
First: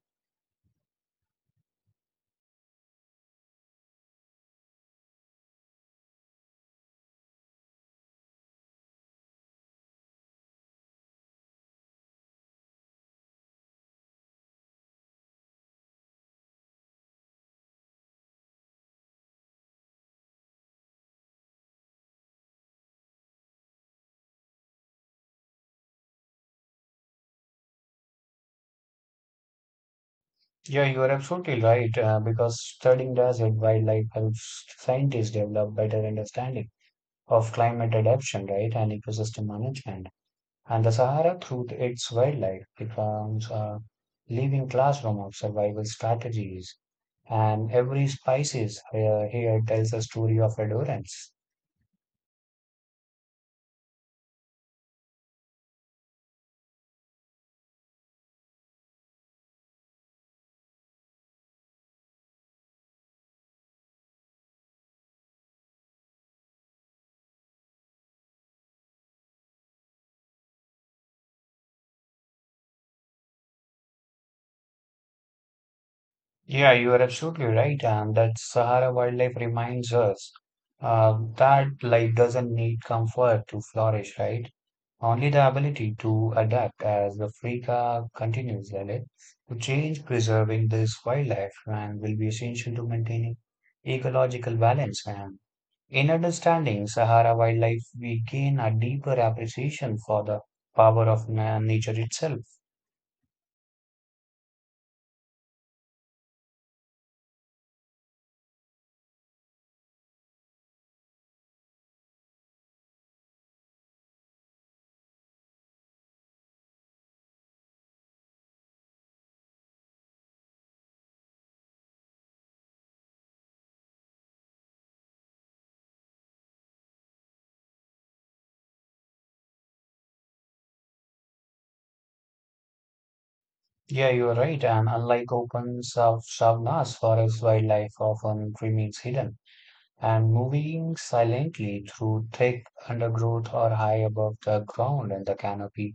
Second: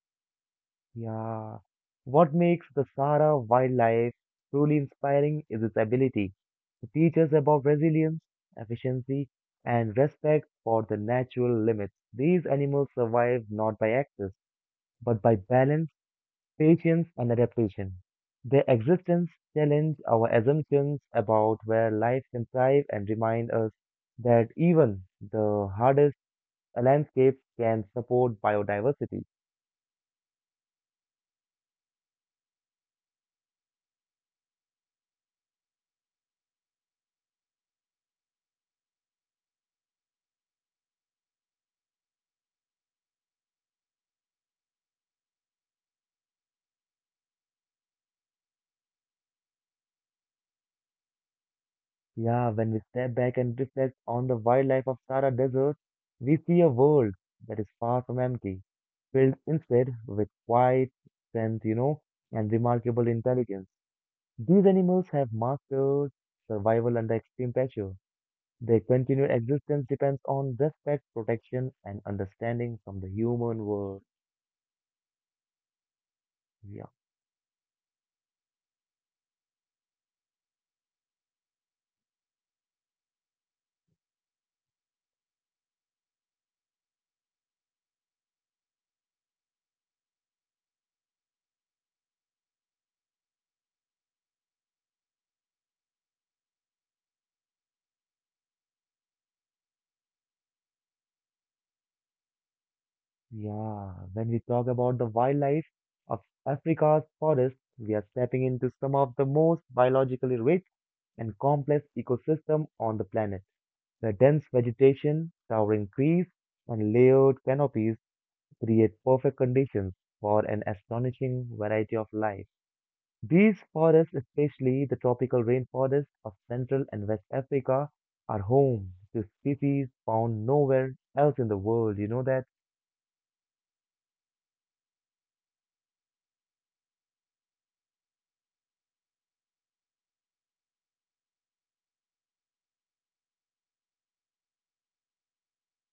S1: Yeah. What makes the Sahara wildlife truly inspiring is its ability to teach us about resilience, efficiency, and respect for the natural limits. These animals survive not by access, but by balance, patience, and adaptation. Their existence challenges our assumptions about where life can thrive and remind us that even the hardest landscapes can support biodiversity.
S2: Yeah, you are absolutely right, because studying desert wildlife helps scientists develop better understanding of climate adaptation, right, and ecosystem management. And the Sahara, through its wildlife, becomes a living classroom of survival strategies. And every species here tells a story of endurance.
S1: Yeah, when we step back and reflect on the wildlife of Sahara Desert, we see a world that is far from empty, filled instead with quiet strength, you know, and remarkable intelligence. These animals have mastered survival under extreme pressure. Their continued existence depends on respect, protection, and understanding from the human world.
S2: Yeah,
S1: Yeah.
S2: you are absolutely right, and that Sahara wildlife reminds us that life doesn't need comfort to flourish, right? Only the ability to adapt as Africa continues and it to change preserving this wildlife and will be essential to maintaining ecological balance and in understanding Sahara wildlife we gain a deeper appreciation for the power of nature itself.
S1: Yeah, when we talk about the wildlife of Africa's forests, we are stepping into some of the most biologically rich and complex ecosystem on the planet. The dense vegetation, towering trees, and layered canopies create perfect conditions for an astonishing variety of life. These forests, especially the tropical rainforests of Central and West Africa, are home to species found nowhere else in the world. You know that?
S2: Yeah, you are right and unlike open savannas forest wildlife often remains hidden and moving silently through thick undergrowth or high above the ground in the canopy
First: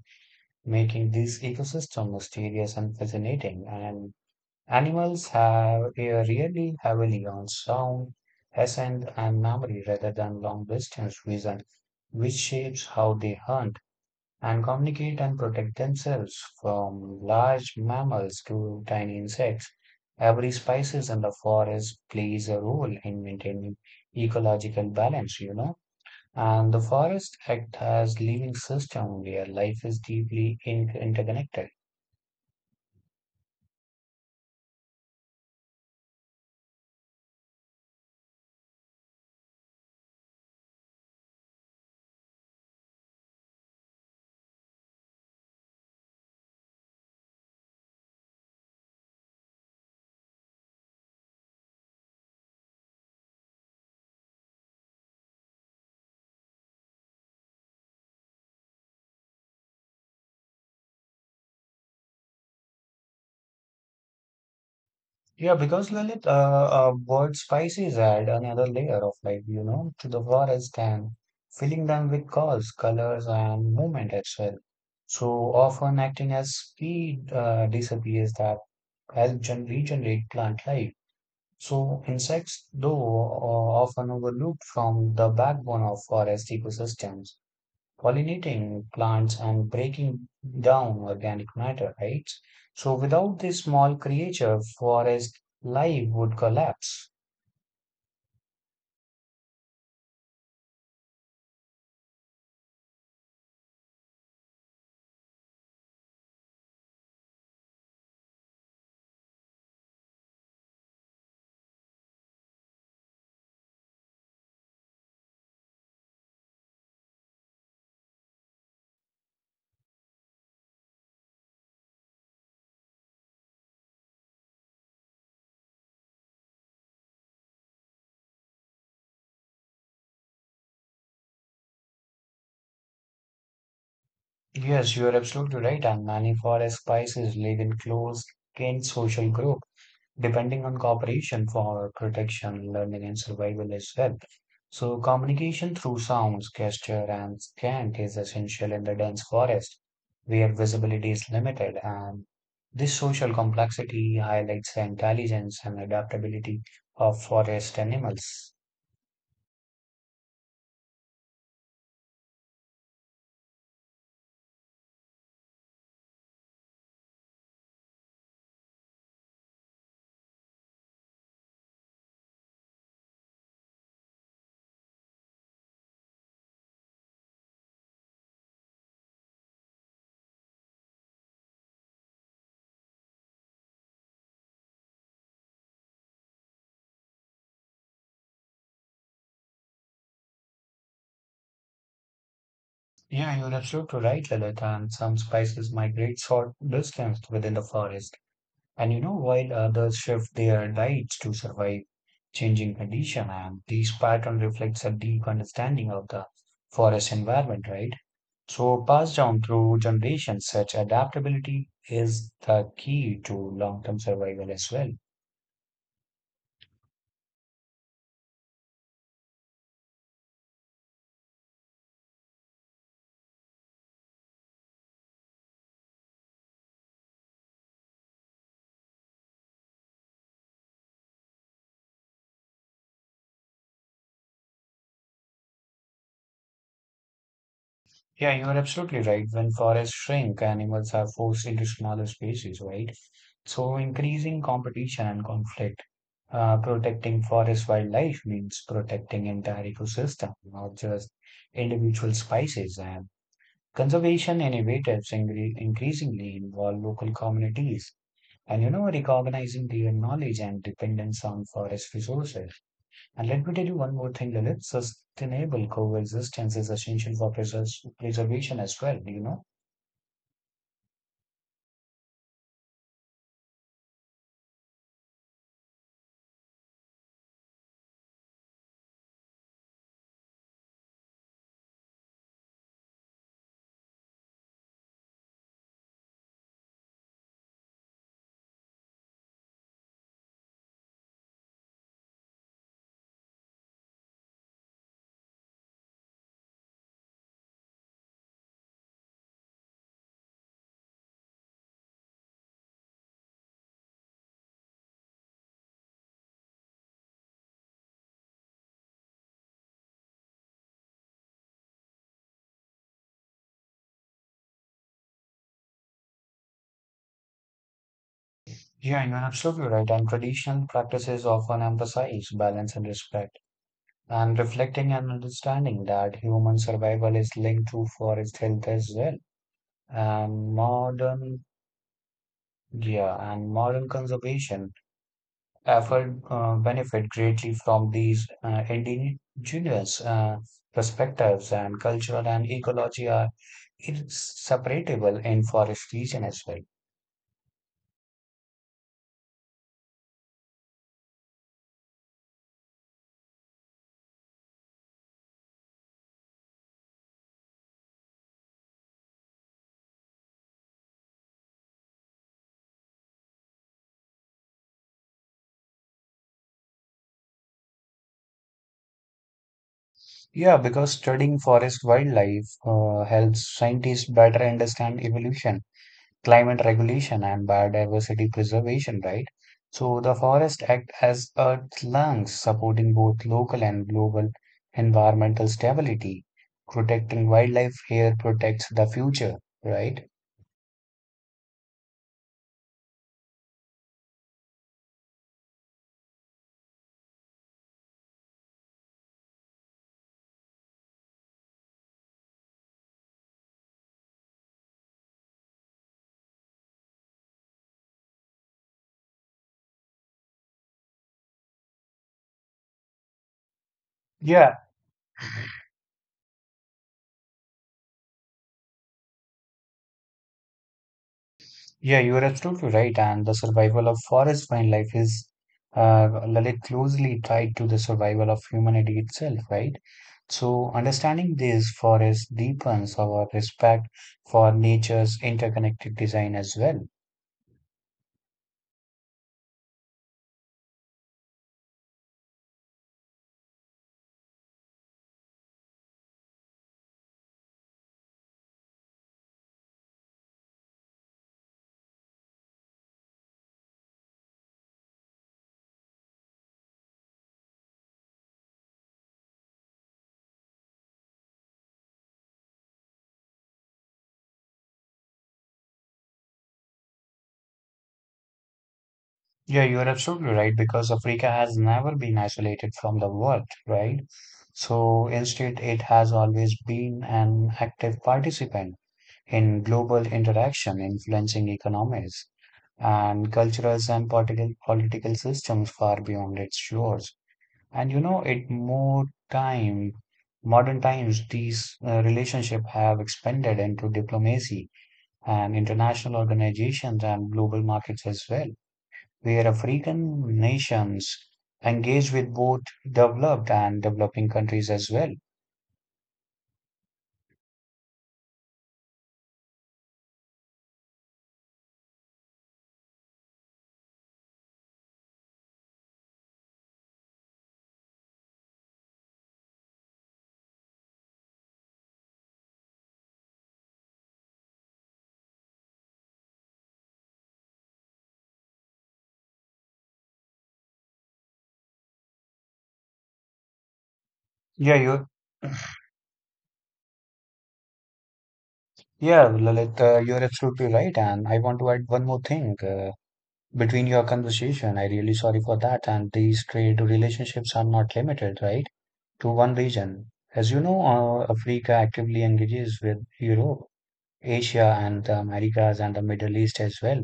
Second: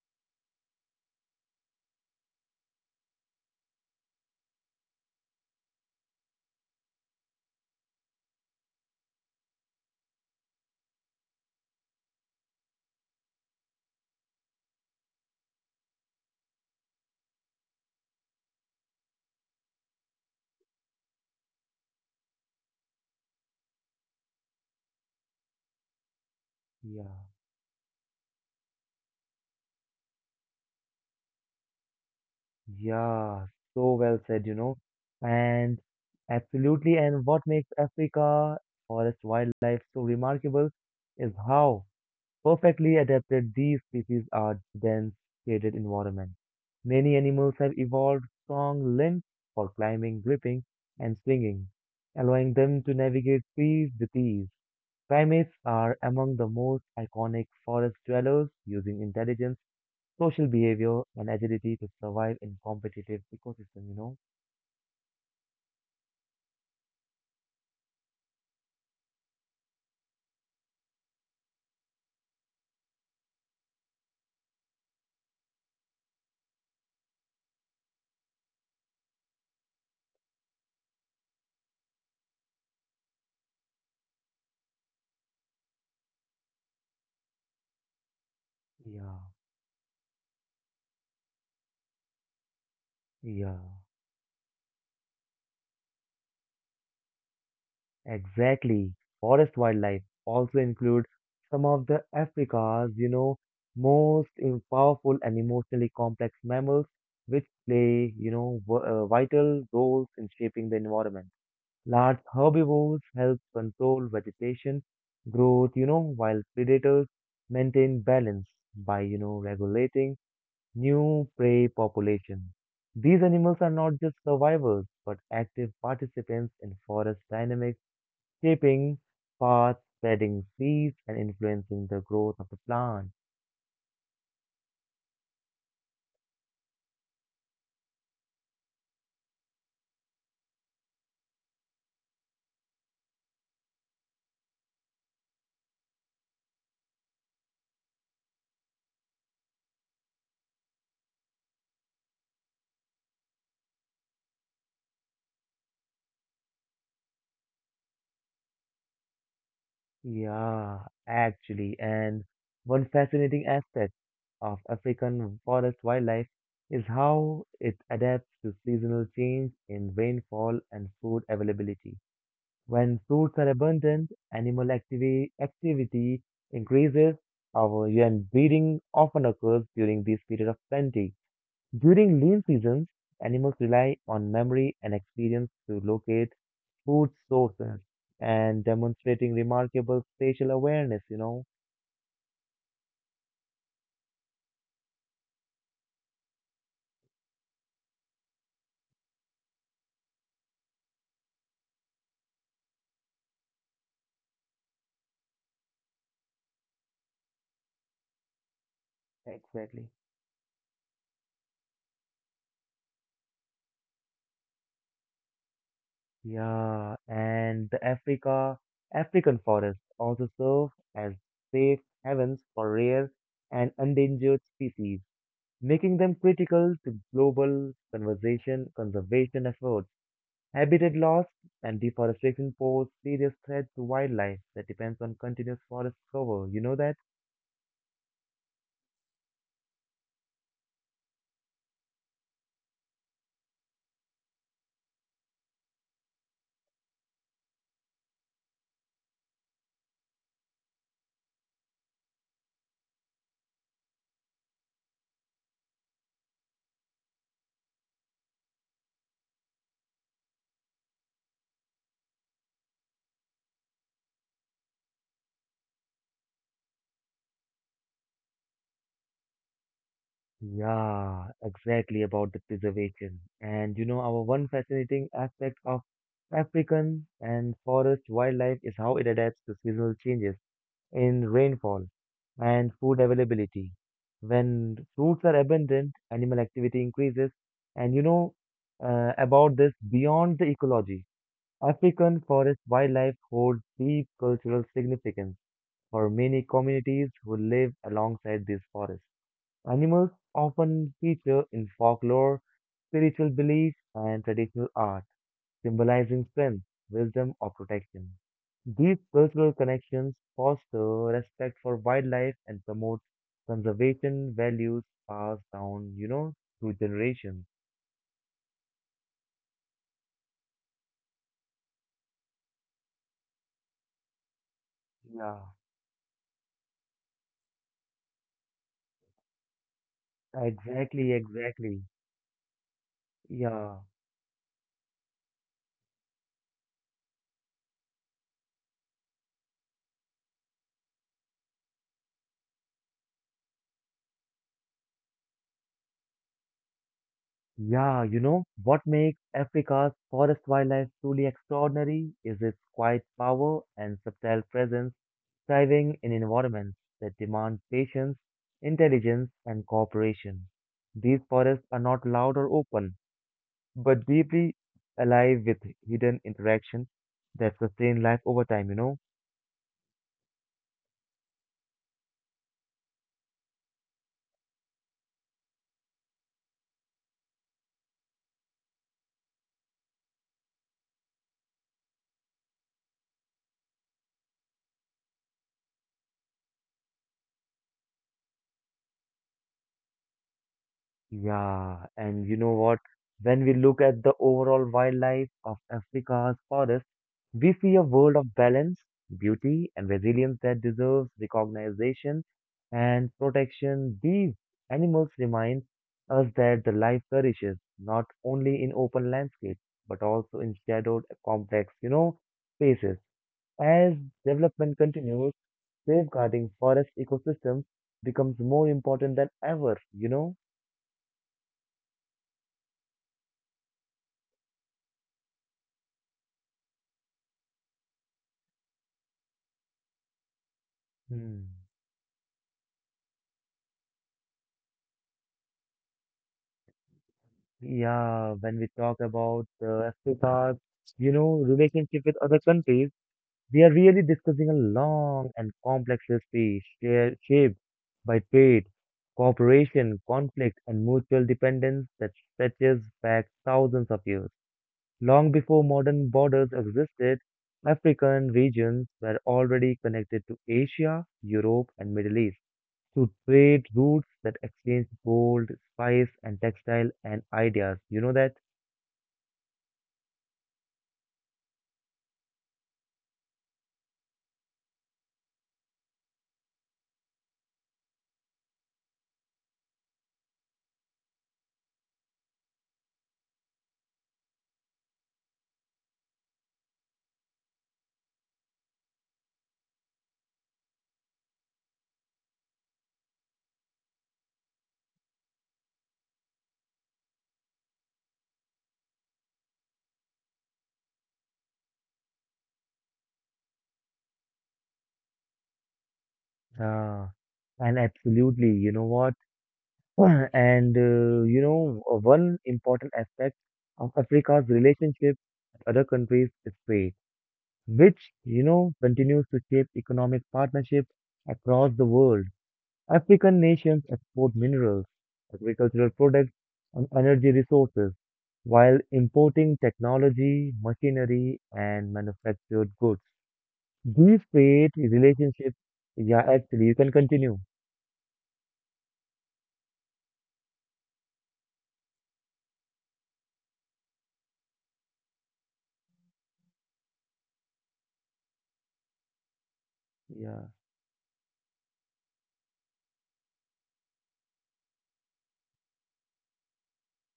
S2: making this ecosystem mysterious and fascinating. And animals have they really heavily on sound, scent, and memory rather than long distance reason, which shapes how they hunt and communicate and protect themselves from large mammals to tiny insects. Every species in the forest plays a role in maintaining ecological balance, you know. And the
S1: Yeah.
S2: forest act as living system where life is deeply interconnected.
S1: Yeah, so well said, you know. And absolutely, and what makes Africa forest wildlife so remarkable is how perfectly adapted these species are to dense shaded environments. Many animals have evolved strong limbs for climbing, gripping, and swinging, allowing them to navigate trees with ease. Primates are among the most iconic forest dwellers, using intelligence social behavior and agility to survive in competitive ecosystem, you know?
S2: Yeah, because Lalit, bird species add another layer of life, you know, to the forest and filling them with colors, colors, and movement as well. So often acting as speed disappears that help regenerate plant life. So insects, though, are often overlooked from the backbone of forest ecosystems. Pollinating
S1: Yeah,
S2: plants and breaking down organic matter, right? So without
S1: yeah,
S2: this small creature, forest life would collapse.
S1: exactly. Forest wildlife also include some of the Africa's, most powerful and emotionally complex mammals, which play, vital roles in shaping the environment. Large herbivores help control vegetation growth, you know, while predators maintain balance by, regulating new prey population. These animals are not just survivors, but active participants in forest dynamics, shaping paths, spreading seeds, and influencing the growth of the plant.
S2: Yes, you are absolutely right. And many forest spices live in close kin social group, depending on cooperation for protection, learning, and survival as well. So communication through sounds, gesture, and scent is essential in the dense forest, where visibility is limited. And this social complexity highlights the intelligence and adaptability of forest animals.
S1: Yeah, actually, and one fascinating aspect of African forest wildlife is how it adapts to seasonal change in rainfall and food availability. When fruits are abundant, activity increases, our and breeding often occurs during this period of plenty. During lean seasons, animals rely on memory and experience to locate food sources and demonstrating remarkable spatial awareness, you know.
S2: Yeah, you're absolutely right, Lilith. And some species migrate short distance within the forest. And you know, while others shift their diets to survive changing condition, and these pattern reflects a deep understanding of the forest environment, right? So passed down through
S1: Exactly.
S2: generations, such adaptability is the key to long-term survival as well.
S1: Yeah, and African forests also serve as safe havens for rare and endangered species, making them critical to global conservation efforts. Habitat loss and deforestation pose serious threats to wildlife that depends on continuous forest cover. You know that?
S2: Yeah, you are absolutely right. When forests shrink, animals are forced into smaller spaces, right? So, increasing competition and conflict. Protecting forest wildlife means protecting entire ecosystem, not just individual species. And conservation initiatives increasingly involve local communities, and you know, recognizing their knowledge and dependence on forest resources. And let me tell you one more thing, Lilith. Sustainable coexistence is essential for preservation as well, do you know?
S1: Yeah, exactly about the preservation. And you know, our one fascinating aspect of African and forest wildlife is how it adapts to seasonal changes in rainfall and food availability. When fruits are abundant, animal activity increases. And you know about this beyond the ecology. African forest wildlife holds deep cultural significance for many communities who live alongside these forests. Animals often feature in folklore, spiritual beliefs, and traditional art, symbolizing strength, wisdom, or protection. These cultural connections foster respect for wildlife and promote conservation values passed down, you know, through generations.
S2: Yeah, you're absolutely right. And traditional practices often emphasize balance and respect. And reflecting and
S1: Yeah,
S2: understanding that human survival is linked to forest health as well. And
S1: exactly,
S2: modern,
S1: exactly.
S2: yeah, and
S1: Yeah,
S2: modern conservation effort benefit greatly from these indigenous perspectives, and culture and ecology are inseparable in forest region as well.
S1: yeah, you know, what makes Africa's forest wildlife truly extraordinary is its quiet power and subtle presence, thriving in environments that demand patience, intelligence, and cooperation. These forests are not loud or open but deeply alive with hidden interactions that sustain life over time, you know?
S2: Yeah, because studying forest wildlife helps scientists better understand evolution climate regulation and biodiversity preservation, right? So the forests act as Earth's lungs, supporting both local and global environmental stability. Protecting wildlife here protects the future, right?
S1: Yeah, and you know what? When we look at the overall wildlife of Africa's forest, we see a world of balance, beauty, and resilience that deserves recognition and protection. These animals remind us that the life flourishes not only in open landscapes but also in shadowed, complex, you know, spaces. As
S2: Yeah,
S1: development continues, safeguarding forest ecosystems becomes more important than ever, you know?
S2: yeah, you are absolutely right. And the survival of forest wildlife is Lalit, closely tied to the survival of humanity itself, right? So
S1: Hmm.
S2: understanding this forest deepens our respect for nature's interconnected design as well.
S1: Yeah, when we talk about Africa's, relationship with other countries, we are really discussing a long and complex history shaped by trade, cooperation, conflict, and mutual dependence that stretches back thousands of years. Long before modern borders existed, African regions were already connected to Asia, Europe, and Middle East to trade routes that exchange gold, spice, and textile and ideas. You know that?
S2: Yeah, you are absolutely right because Africa has never been isolated from the world, right? So instead, it has always been an active participant in global interaction, influencing economies and cultures and political systems far beyond its shores. And you know, it more time, modern times, these relationship have expanded into diplomacy and international organizations and global markets as well where African nations engage with both developed and developing countries as well.
S1: Uh, and absolutely, you know what? One important aspect of Africa's relationship with other countries is trade, which you know continues to shape economic partnerships across the world. African nations export minerals, agricultural products, and energy resources while importing technology, machinery, and manufactured goods. These trade
S2: Yeah,
S1: relationships, yeah, actually, you can continue.
S2: yeah, Lalit, you're absolutely right. And I want to add one more thing. Between your conversation, I really sorry for that. And these trade relationships are not limited, right, to one region.
S1: Yeah,
S2: As you know, Africa actively engages with Europe, Asia, and the Americas and the Middle East as well,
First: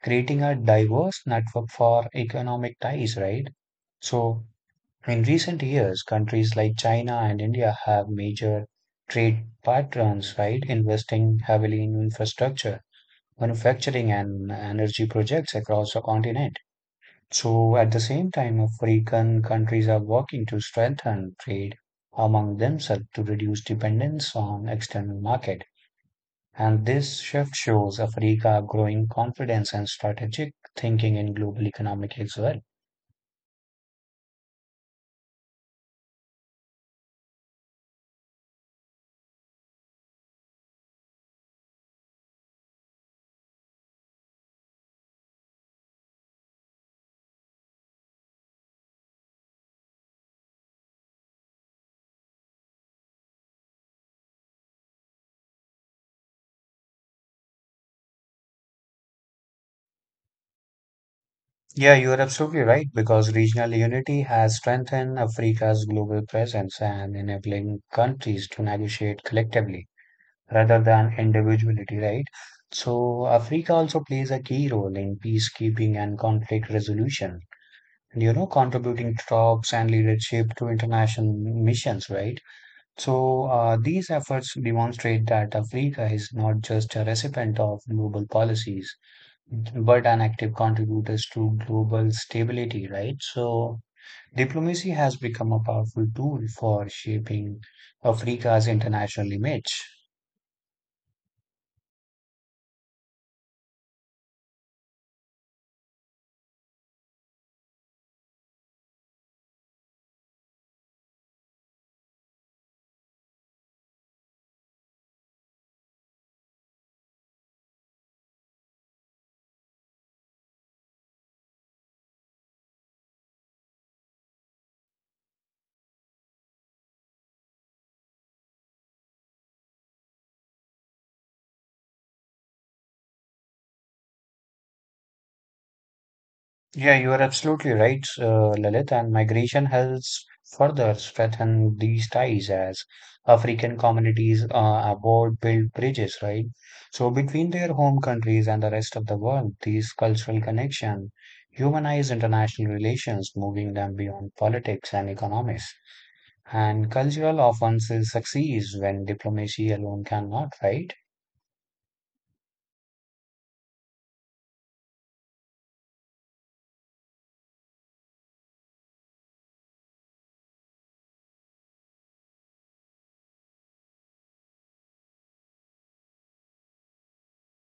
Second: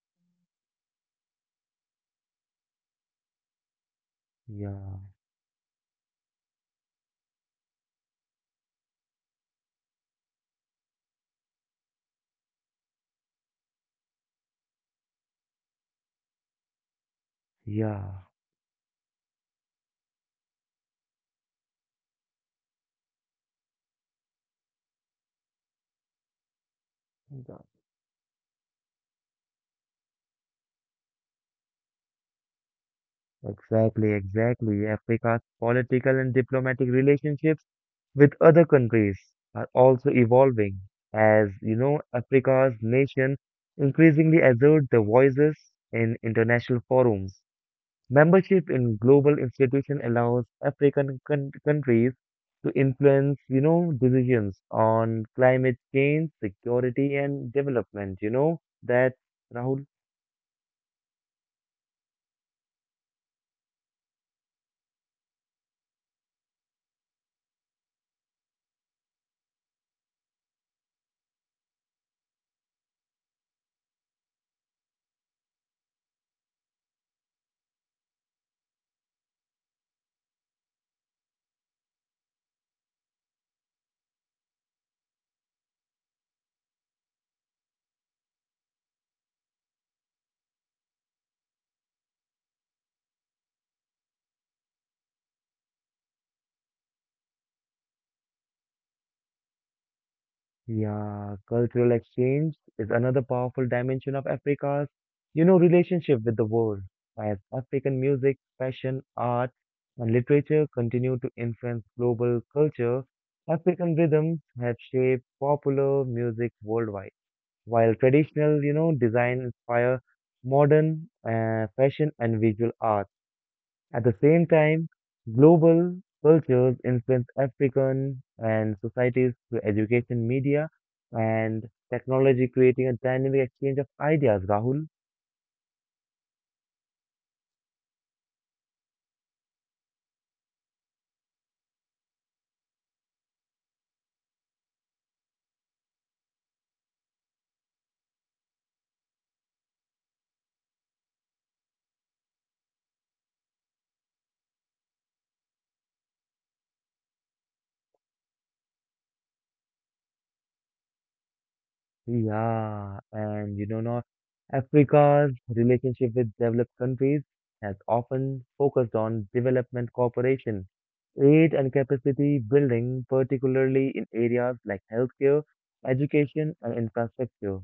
S2: creating a diverse network for economic ties, right? So
S1: yeah,
S2: in recent years, countries like China and India have major trade partners, right, investing heavily in infrastructure, manufacturing, and energy projects across the continent. So, at the
S1: yeah.
S2: same time, African countries are working to strengthen trade among themselves to reduce dependence on external market. And this shift shows Africa growing confidence and strategic thinking in global economic as well.
S1: Exactly, exactly. Africa's political and diplomatic relationships with other countries are also evolving as, you know, Africa's nation increasingly assert their voices in international forums. Membership in global institutions allows African countries to influence, decisions on climate change, security, and development. You know that, Rahul?
S2: Yeah, you are absolutely right because regional unity has strengthened Africa's global presence and enabling countries to negotiate collectively rather than individuality, right? So, Africa also plays a key role in peacekeeping and conflict resolution, you know, contributing troops and leadership to international missions, right? So, these efforts demonstrate that Africa is not just a recipient of global policies but an active contributors to global stability, right? So diplomacy has become a powerful tool for shaping Africa's international image.
S1: Yeah, cultural exchange is another powerful dimension of Africa's, relationship with the world. As African music, fashion, art, and literature continue to influence global culture, African rhythms have shaped popular music worldwide, while traditional, design inspire modern fashion and visual art. At the same time, global cultures influence African and societies through education, media, and technology, creating a dynamic exchange of ideas, Rahul.
S2: Yeah, you are absolutely right, Lalit, and migration helps further strengthen these ties as African communities abroad build bridges, right? So between their home countries and the rest of the world, these cultural connections humanize international relations, moving them beyond politics and economics. And cultural offenses succeeds when diplomacy alone cannot, right?
S1: Yeah, and not Africa's relationship with developed countries has often focused on development cooperation, aid and capacity building, particularly in areas like healthcare, education, and infrastructure.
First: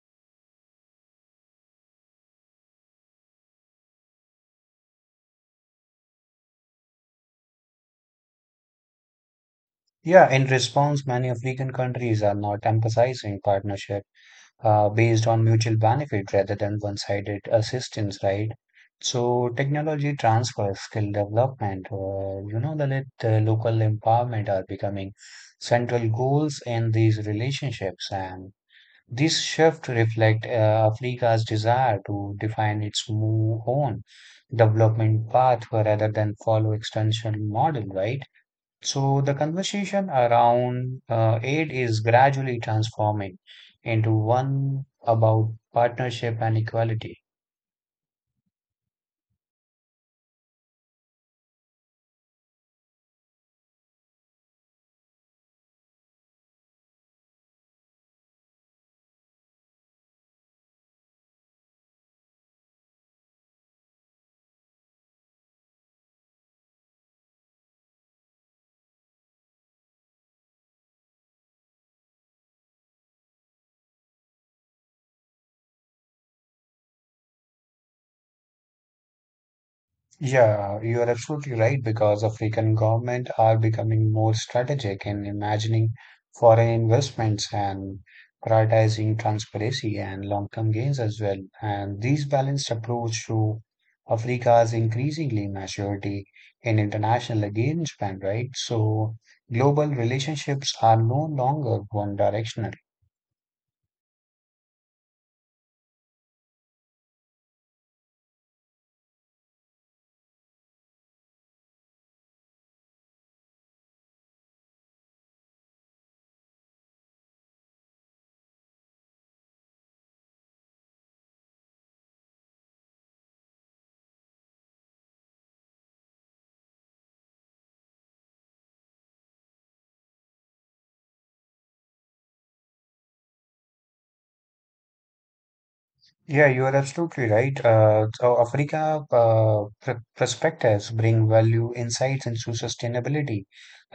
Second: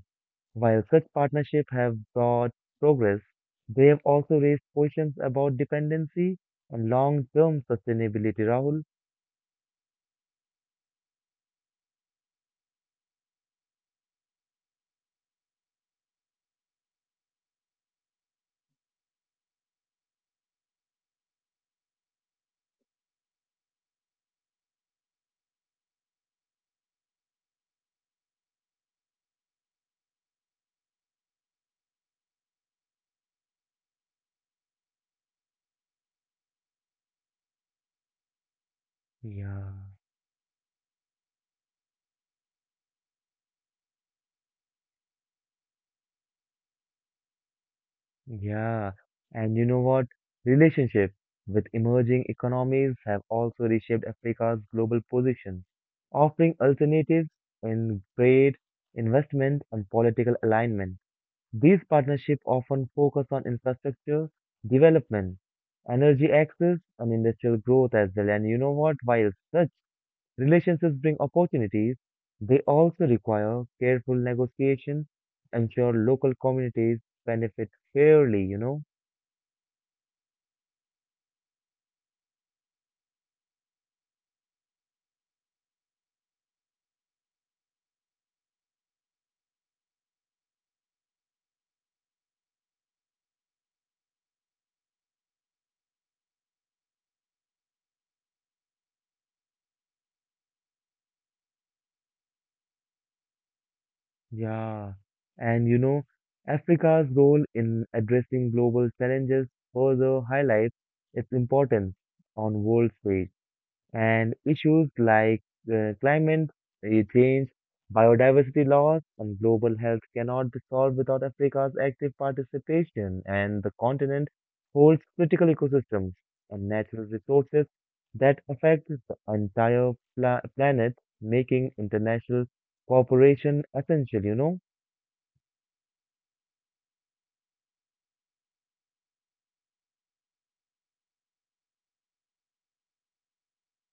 S1: While such partnerships have brought progress, they have also raised questions about dependency and long-term sustainability, Rahul.
S2: Yeah, in response, many African countries are not emphasizing partnership based on mutual benefit rather than one-sided assistance, right? So technology transfer, skill development, you know, the local empowerment are becoming central goals in these relationships, and this shift reflects Africa's desire to define its own development path rather than follow external model, right? So the
S1: Yeah,
S2: conversation around aid is gradually transforming into one about partnership and equality.
S1: yeah. And you know what? Relationships with emerging economies have also reshaped Africa's global position, offering alternatives in trade, investment, and political alignment. These partnerships often focus on infrastructure development, energy access, and industrial growth as well. And you know what? While such relationships bring opportunities, they also require careful negotiation, ensure local communities benefit fairly.
S2: Yeah, you are absolutely right because African government are becoming more strategic in imagining foreign investments and prioritizing transparency and long-term gains as well. And this balanced approach to Africa's increasingly maturity in international engagement, right? So global relationships are no longer one directional.
S1: Yeah. And you know, Africa's role in addressing global challenges further highlights its importance on world stage. And issues like climate change, biodiversity loss, and global health cannot be solved without Africa's active participation, and the continent holds critical ecosystems and natural resources that affect the entire planet, making international cooperation essential.
S2: Yeah, you are absolutely right. So Africa pr perspectives bring value insights into sustainability,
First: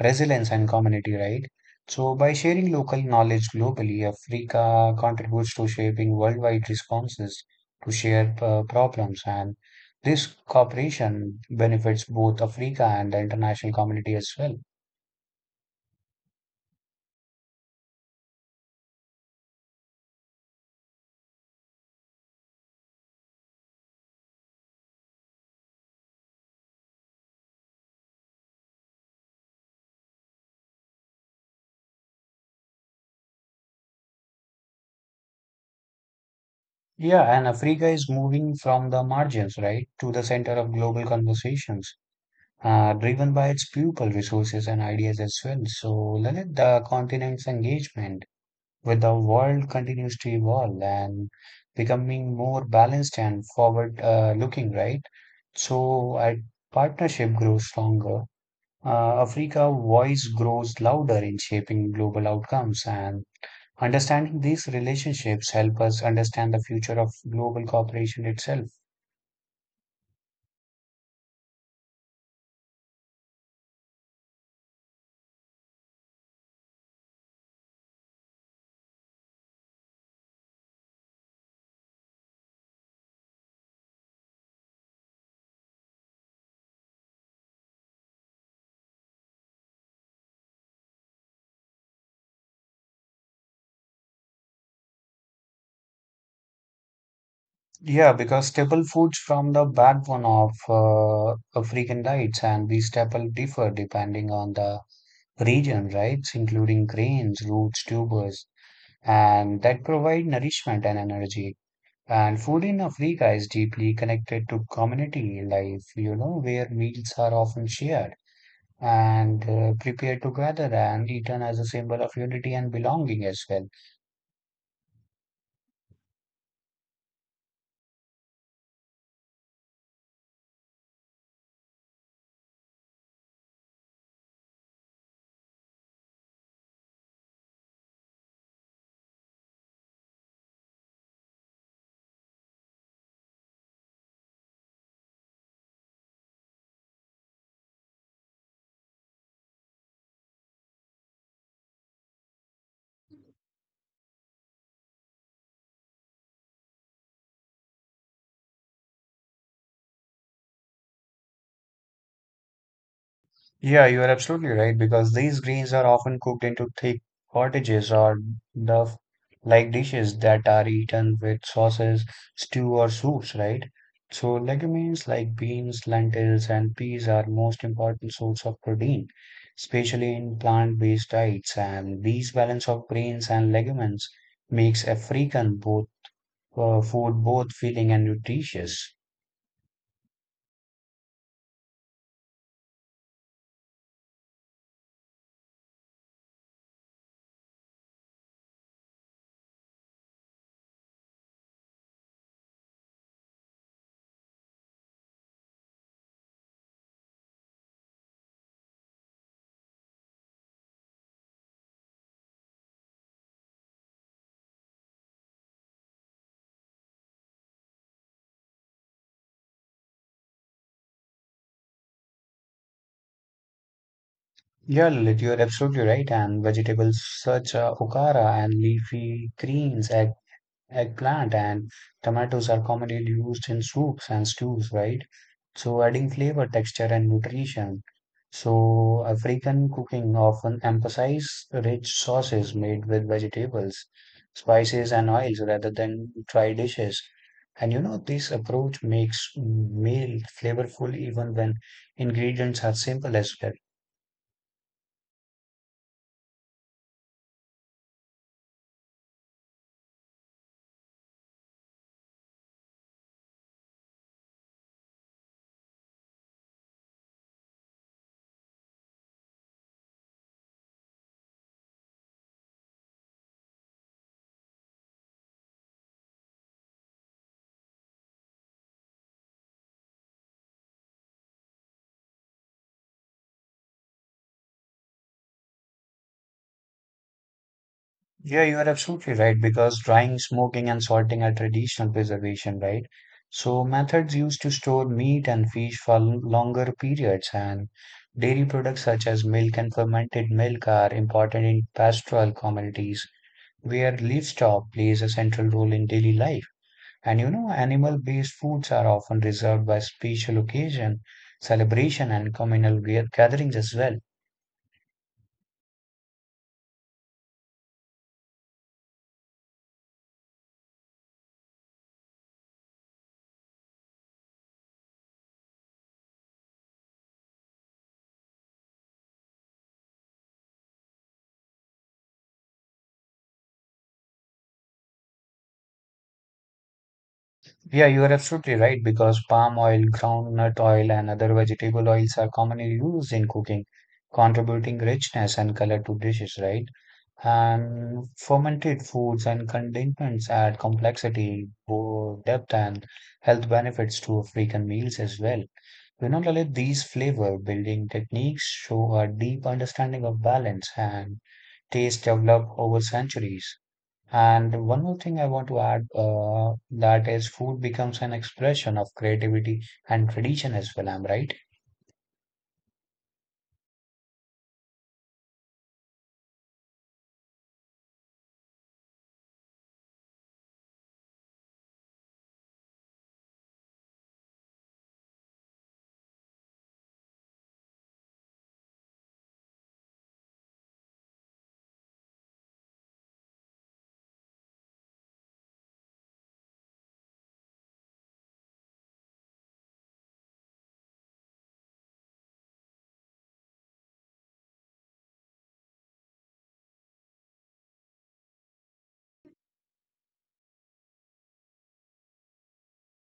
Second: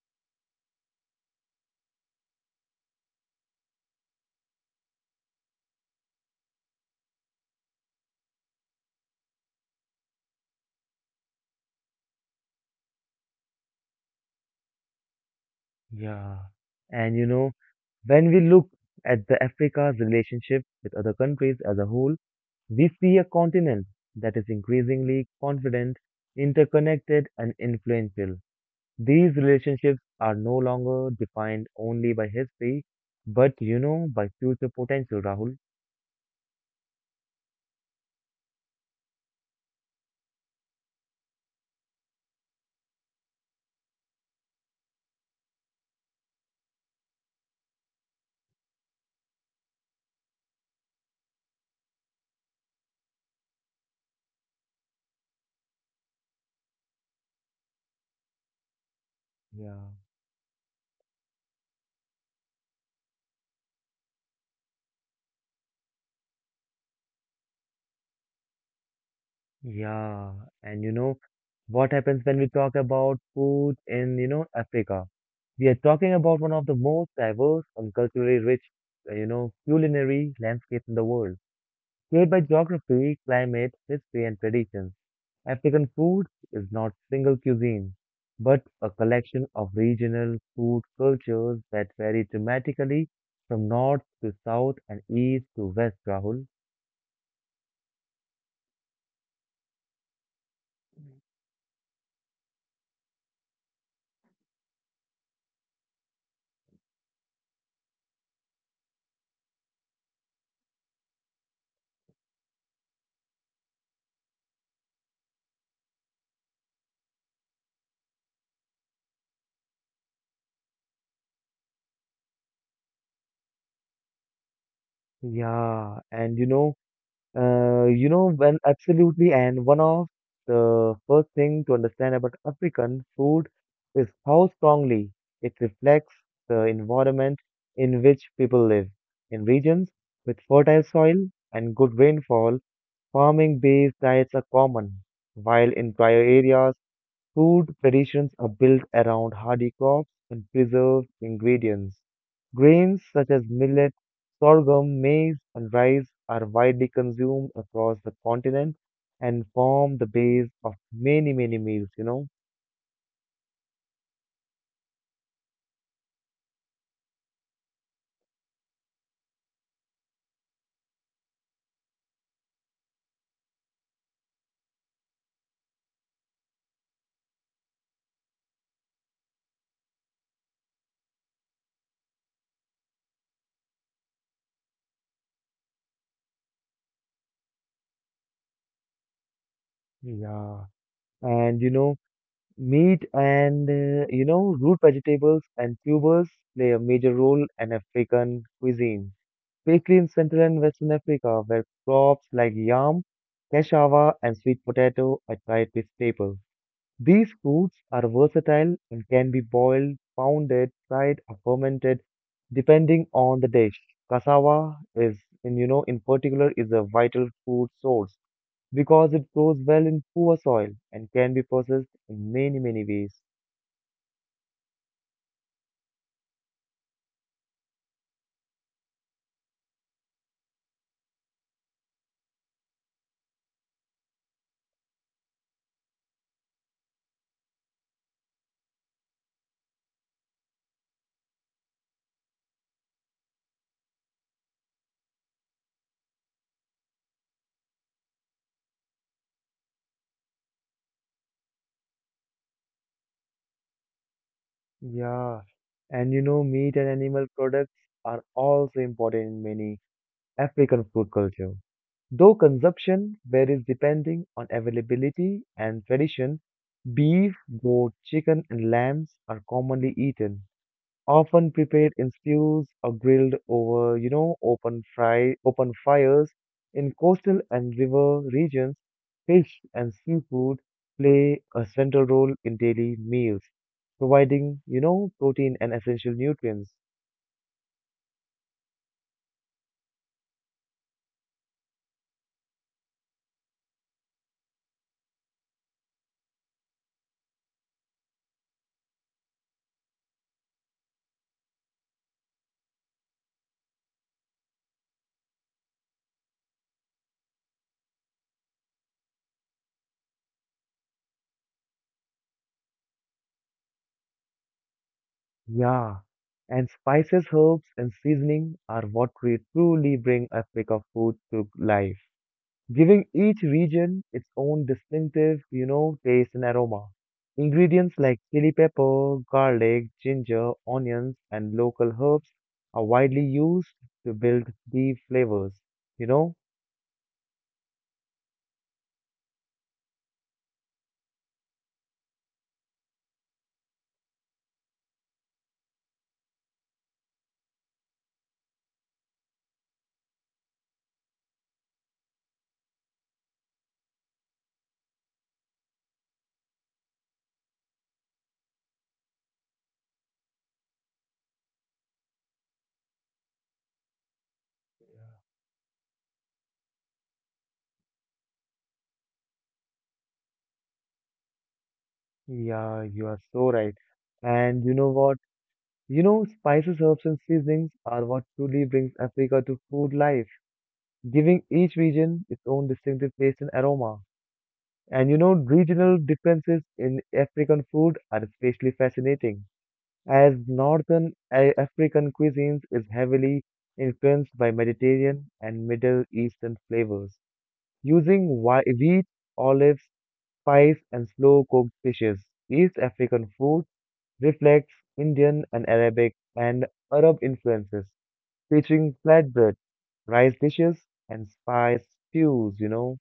S2: resilience, and community, right? So by sharing local knowledge globally, Africa contributes to shaping worldwide responses to shared problems, and this cooperation benefits both Africa and the international community as well.
S1: Yeah. And you know, when we look at the Africa's relationship with other countries as a whole, we see a continent that is increasingly confident, interconnected, and influential. These relationships are no longer defined only by history, but by future potential, Rahul.
S2: Yeah, and Africa is moving from the margins, right, to the center of global conversations driven by its people resources and ideas as well. So, Lalit, the continent's engagement with the world continues to evolve and becoming more balanced and forward looking, right? So, our partnership grows stronger. Africa
S1: Yeah.
S2: voice grows louder in shaping global outcomes and understanding these relationships help us understand the future of global cooperation itself.
S1: Yeah, and you know what happens when we talk about food in, Africa? We are talking about one of the most diverse and culturally rich, culinary landscapes in the world, shaped by geography, climate, history, and traditions. African food is not single cuisine, but a collection of regional food cultures that vary dramatically from north to south and east to west, Rahul.
S2: Yeah, because staple foods from the backbone of African diets and these staple differ depending on the region, right? Including grains, roots, tubers, and that provide nourishment and energy. And food in Africa is deeply connected to community life, you know, where meals are often shared and prepared together and eaten as a symbol of unity and belonging as well.
S1: Yeah, and when absolutely, and one of the first thing to understand about African food is how strongly it reflects the environment in which people live. In regions with fertile soil and good rainfall, farming-based diets are common, while in drier areas, food traditions are built around hardy crops and preserved ingredients. Grains such as millet, sorghum, maize, and rice are widely consumed across the continent and form the base of many, many meals.
S2: Yeah, you are absolutely right because these greens are often cooked into thick potages or duff like dishes that are eaten with sauces, stew, or soups, right? So, legumes like beans, lentils, and peas are most important source of protein, especially in plant-based diets. And these balance of grains and legumes makes African both, food both filling and nutritious.
S1: Yeah. And, meat and, root vegetables and tubers play a major role in African cuisine, especially in Central and Western Africa, where crops like yam, cassava, and sweet potato are dietary staples. These foods are versatile and can be boiled, pounded, fried, or fermented, depending on the dish. Cassava is, in, you know, in particular, is a vital food source because it grows well in poor soil and can be processed in many, many ways.
S2: Yeah, Lilith, you're absolutely right. And vegetables such okara and leafy greens, egg, eggplant, and tomatoes are commonly used in soups and stews, right? So, adding flavor, texture, and nutrition. So, African cooking often emphasizes rich sauces made with vegetables, spices, and oils rather than dry dishes. And you know, this approach makes meal flavorful even when ingredients are simple as well.
S1: Yeah, and you know, meat and animal products are also important in many African food culture. Though consumption varies depending on availability and tradition, beef, goat, chicken, and lambs are commonly eaten, often prepared in stews or grilled over, open fires. In coastal and river regions, fish and seafood play a central role in daily meals, providing, protein and essential nutrients.
S2: Yeah, you are absolutely right because drying, smoking, and salting are traditional preservation, right? So, methods used to store meat and fish for longer periods, and dairy products such as milk and fermented milk are important in pastoral communities where livestock plays a central role in daily life. And you know, animal-based foods are often reserved by special occasion, celebration, and communal gatherings as well.
S1: Yeah, and spices, herbs, and seasoning are what truly bring a pick of food to life, giving each region its own distinctive, taste and aroma. Ingredients like chili pepper, garlic, ginger, onions, and local herbs are widely used to build deep flavors. You know?
S2: Yeah, you are absolutely right because palm oil, groundnut oil, and other vegetable oils are commonly used in cooking, contributing richness and color to dishes, right? And fermented foods and condiments add complexity, depth, and health benefits to African meals as well. You know, Lalit, these flavor building techniques show a deep understanding of balance and taste developed over centuries. And one more thing I want to add that is food becomes an expression of creativity and tradition as well. I'm right.
S1: Yeah, you are so right. And you know what? You know, spices, herbs, and seasonings are what truly brings Africa to food life giving each region its own distinctive taste and aroma. And you know, regional differences in African food are especially fascinating, as African cuisines is heavily influenced by Mediterranean and Middle Eastern flavors, using wheat, olives, spice, and slow cooked dishes. East African food reflects Indian and Arabic and Arab influences, featuring flatbread, rice dishes, and spice stews.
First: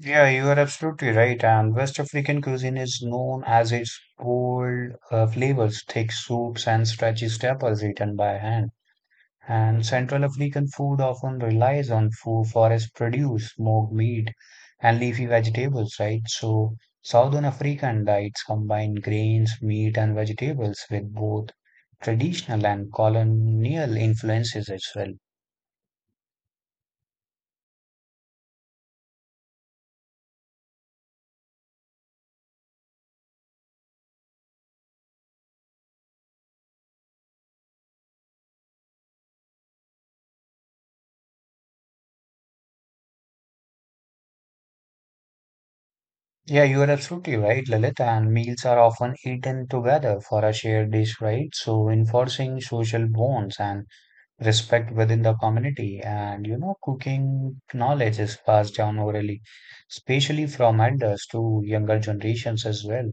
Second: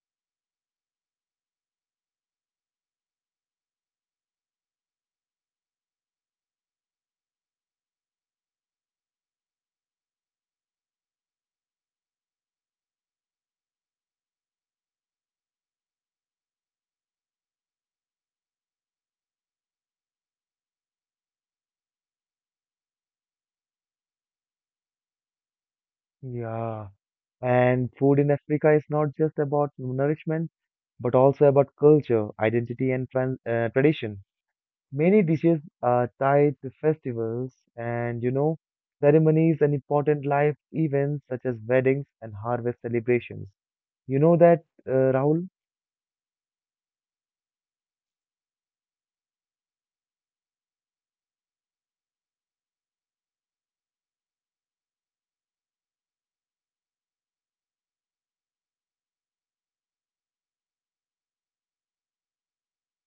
S2: Yeah, you are absolutely right. And West African cuisine is known as its bold flavors, thick soups, and stretchy staples eaten by hand. And Central African food often relies on food, forest produce, smoked meat, and leafy vegetables, right? So, Southern African diets combine grains, meat, and vegetables with both traditional and colonial influences as well.
S1: Yeah, and food in Africa is not just about nourishment, but also about culture, identity, and tran tradition. Many dishes are tied to festivals and, ceremonies and important life events such as weddings and harvest celebrations. You know that, Rahul?
S2: Yeah, you are absolutely right, Lalit. And meals are often eaten together for a shared dish, right? So, enforcing social bonds and respect within the community, and you know cooking knowledge is passed down orally, especially from elders to younger generations as well.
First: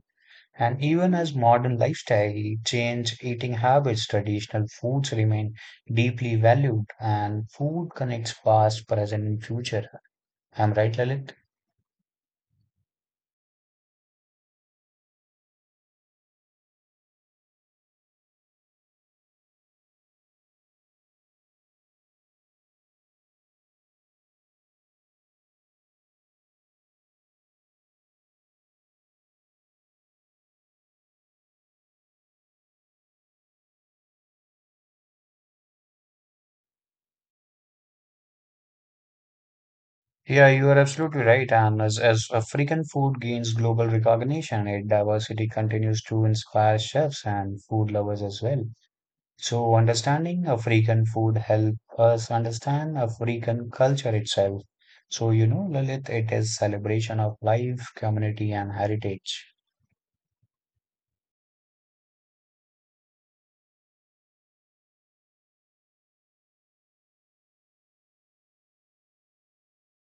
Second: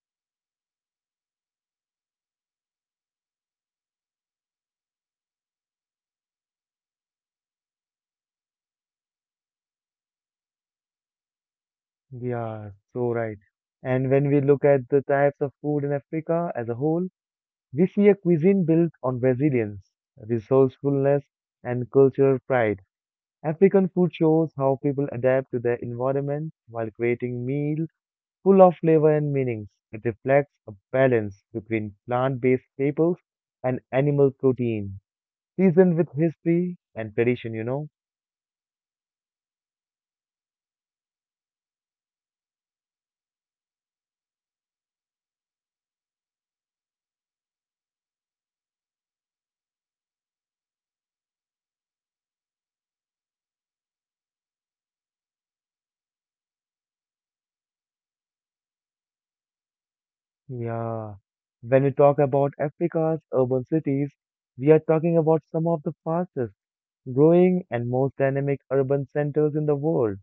S2: And even as modern lifestyle change eating habits, traditional foods remain deeply valued, and food connects past, present, and future. I'm right, Lalit.
S1: Yeah, so right. And when we look at the types of food in Africa as a whole, we see a cuisine built on resilience, resourcefulness, and cultural pride. African food shows how people adapt to their environment while creating meals full of flavor and meanings. It reflects a balance between plant-based staples and animal protein, seasoned with history and tradition.
S2: Yeah, you are absolutely right. And as african food gains global recognition, its diversity continues to inspire chefs and food lovers as well. So understanding African food help us understand African culture itself. So you know, Lalit, it is celebration of life, community, and heritage.
S1: Yeah. When we talk about Africa's urban cities, we are talking about some of the fastest growing and most dynamic urban centers in the world,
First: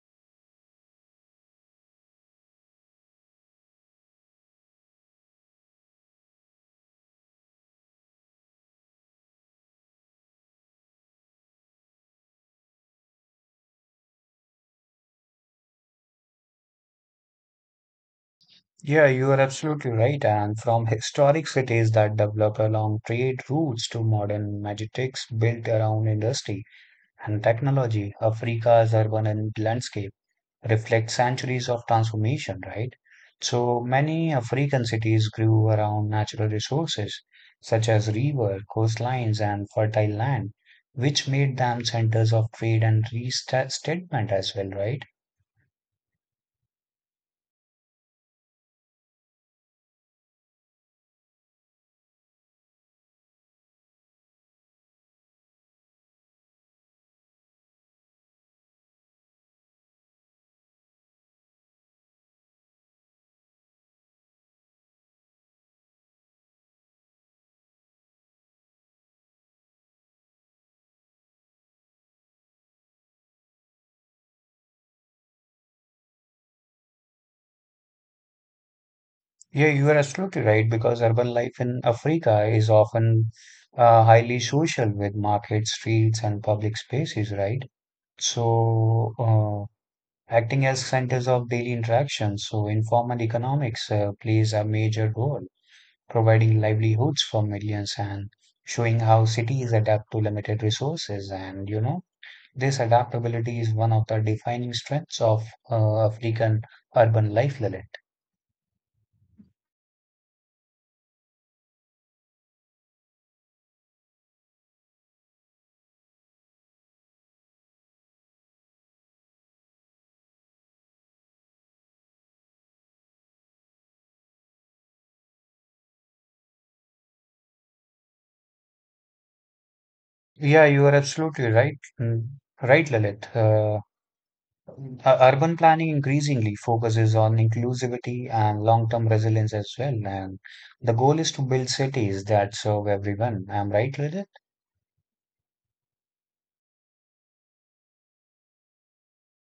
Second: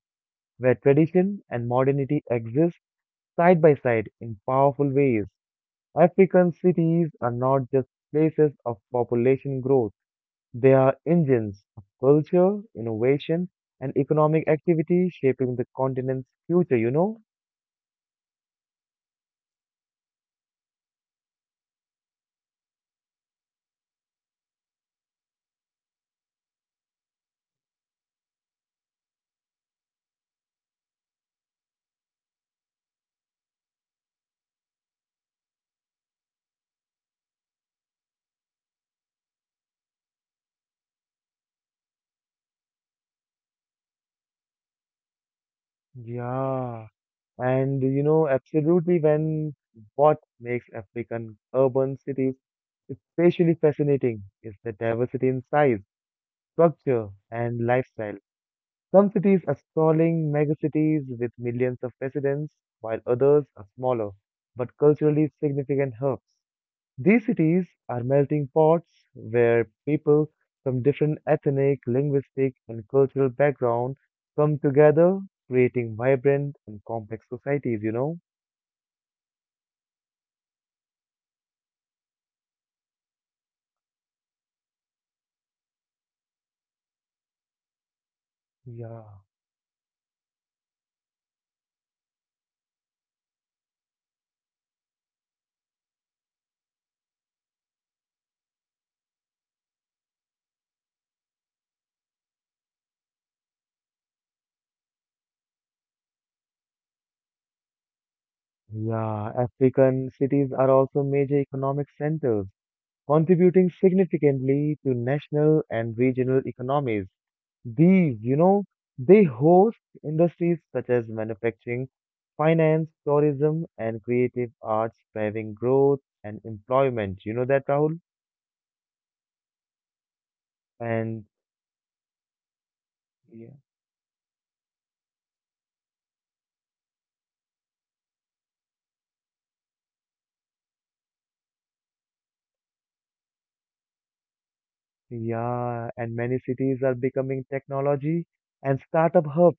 S1: where tradition and modernity exist side by side in powerful ways. African cities are not just places of population growth, they are engines of culture, innovation, and economic activity shaping the continent's future.
S2: Yeah, you are absolutely right. And from historic cities that developed along trade routes to modern magistics built around industry and technology, Africa's urban and landscape reflect centuries of transformation, right? So many African cities grew around natural resources such as river, coastlines, and fertile land, which made them centers of trade and restatement as well, right?
S1: Yeah, and you know, absolutely, when what makes African urban cities especially fascinating is the diversity in size, structure, and lifestyle. Some cities are sprawling megacities with millions of residents, while others are smaller but culturally significant hubs. These cities are melting pots where people from different ethnic, linguistic, and cultural backgrounds come together, creating vibrant and complex societies.
S2: Yeah, you are absolutely right because urban life in Africa is often highly social with markets, streets, and public spaces, right?
S1: Yeah.
S2: So, acting as centers of daily interaction. So, informal economics plays a major role, providing livelihoods for millions and showing how cities adapt to limited resources. And, you know, this adaptability is one of the defining strengths of African urban life, Lalit.
S1: Yeah, African cities are also major economic centers, contributing significantly to national and regional economies. These, they host industries such as manufacturing, finance, tourism, and creative arts, driving growth and employment. You know that, Rahul?
S2: Yeah, you are
S1: And
S2: absolutely right. Mm. Right, Lalit.
S1: yeah,
S2: Urban planning increasingly focuses on inclusivity and long-term resilience as well. And the goal is to build cities that serve everyone. Am I right, Rajat?
S1: yeah, and many cities are becoming technology and startup hubs,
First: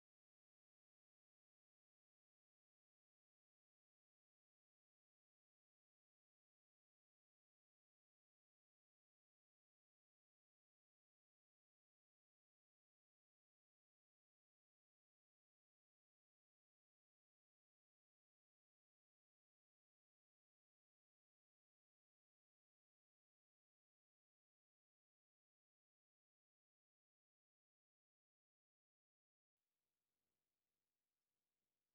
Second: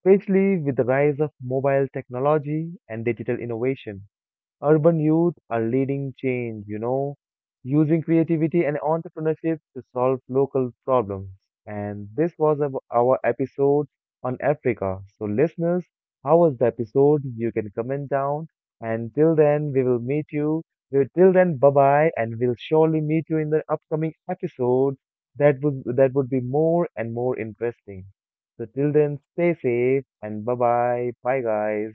S1: especially with the rise of mobile technology and digital innovation. Urban youth are leading change, using creativity and entrepreneurship to solve local problems. And this was our episode on Africa. So, listeners, how was the episode? You can comment down. And till then, we will meet you. Well, till then, bye bye, and we'll surely meet you in the upcoming episode. That would be more and more interesting. So till then, stay safe and bye bye. Bye guys.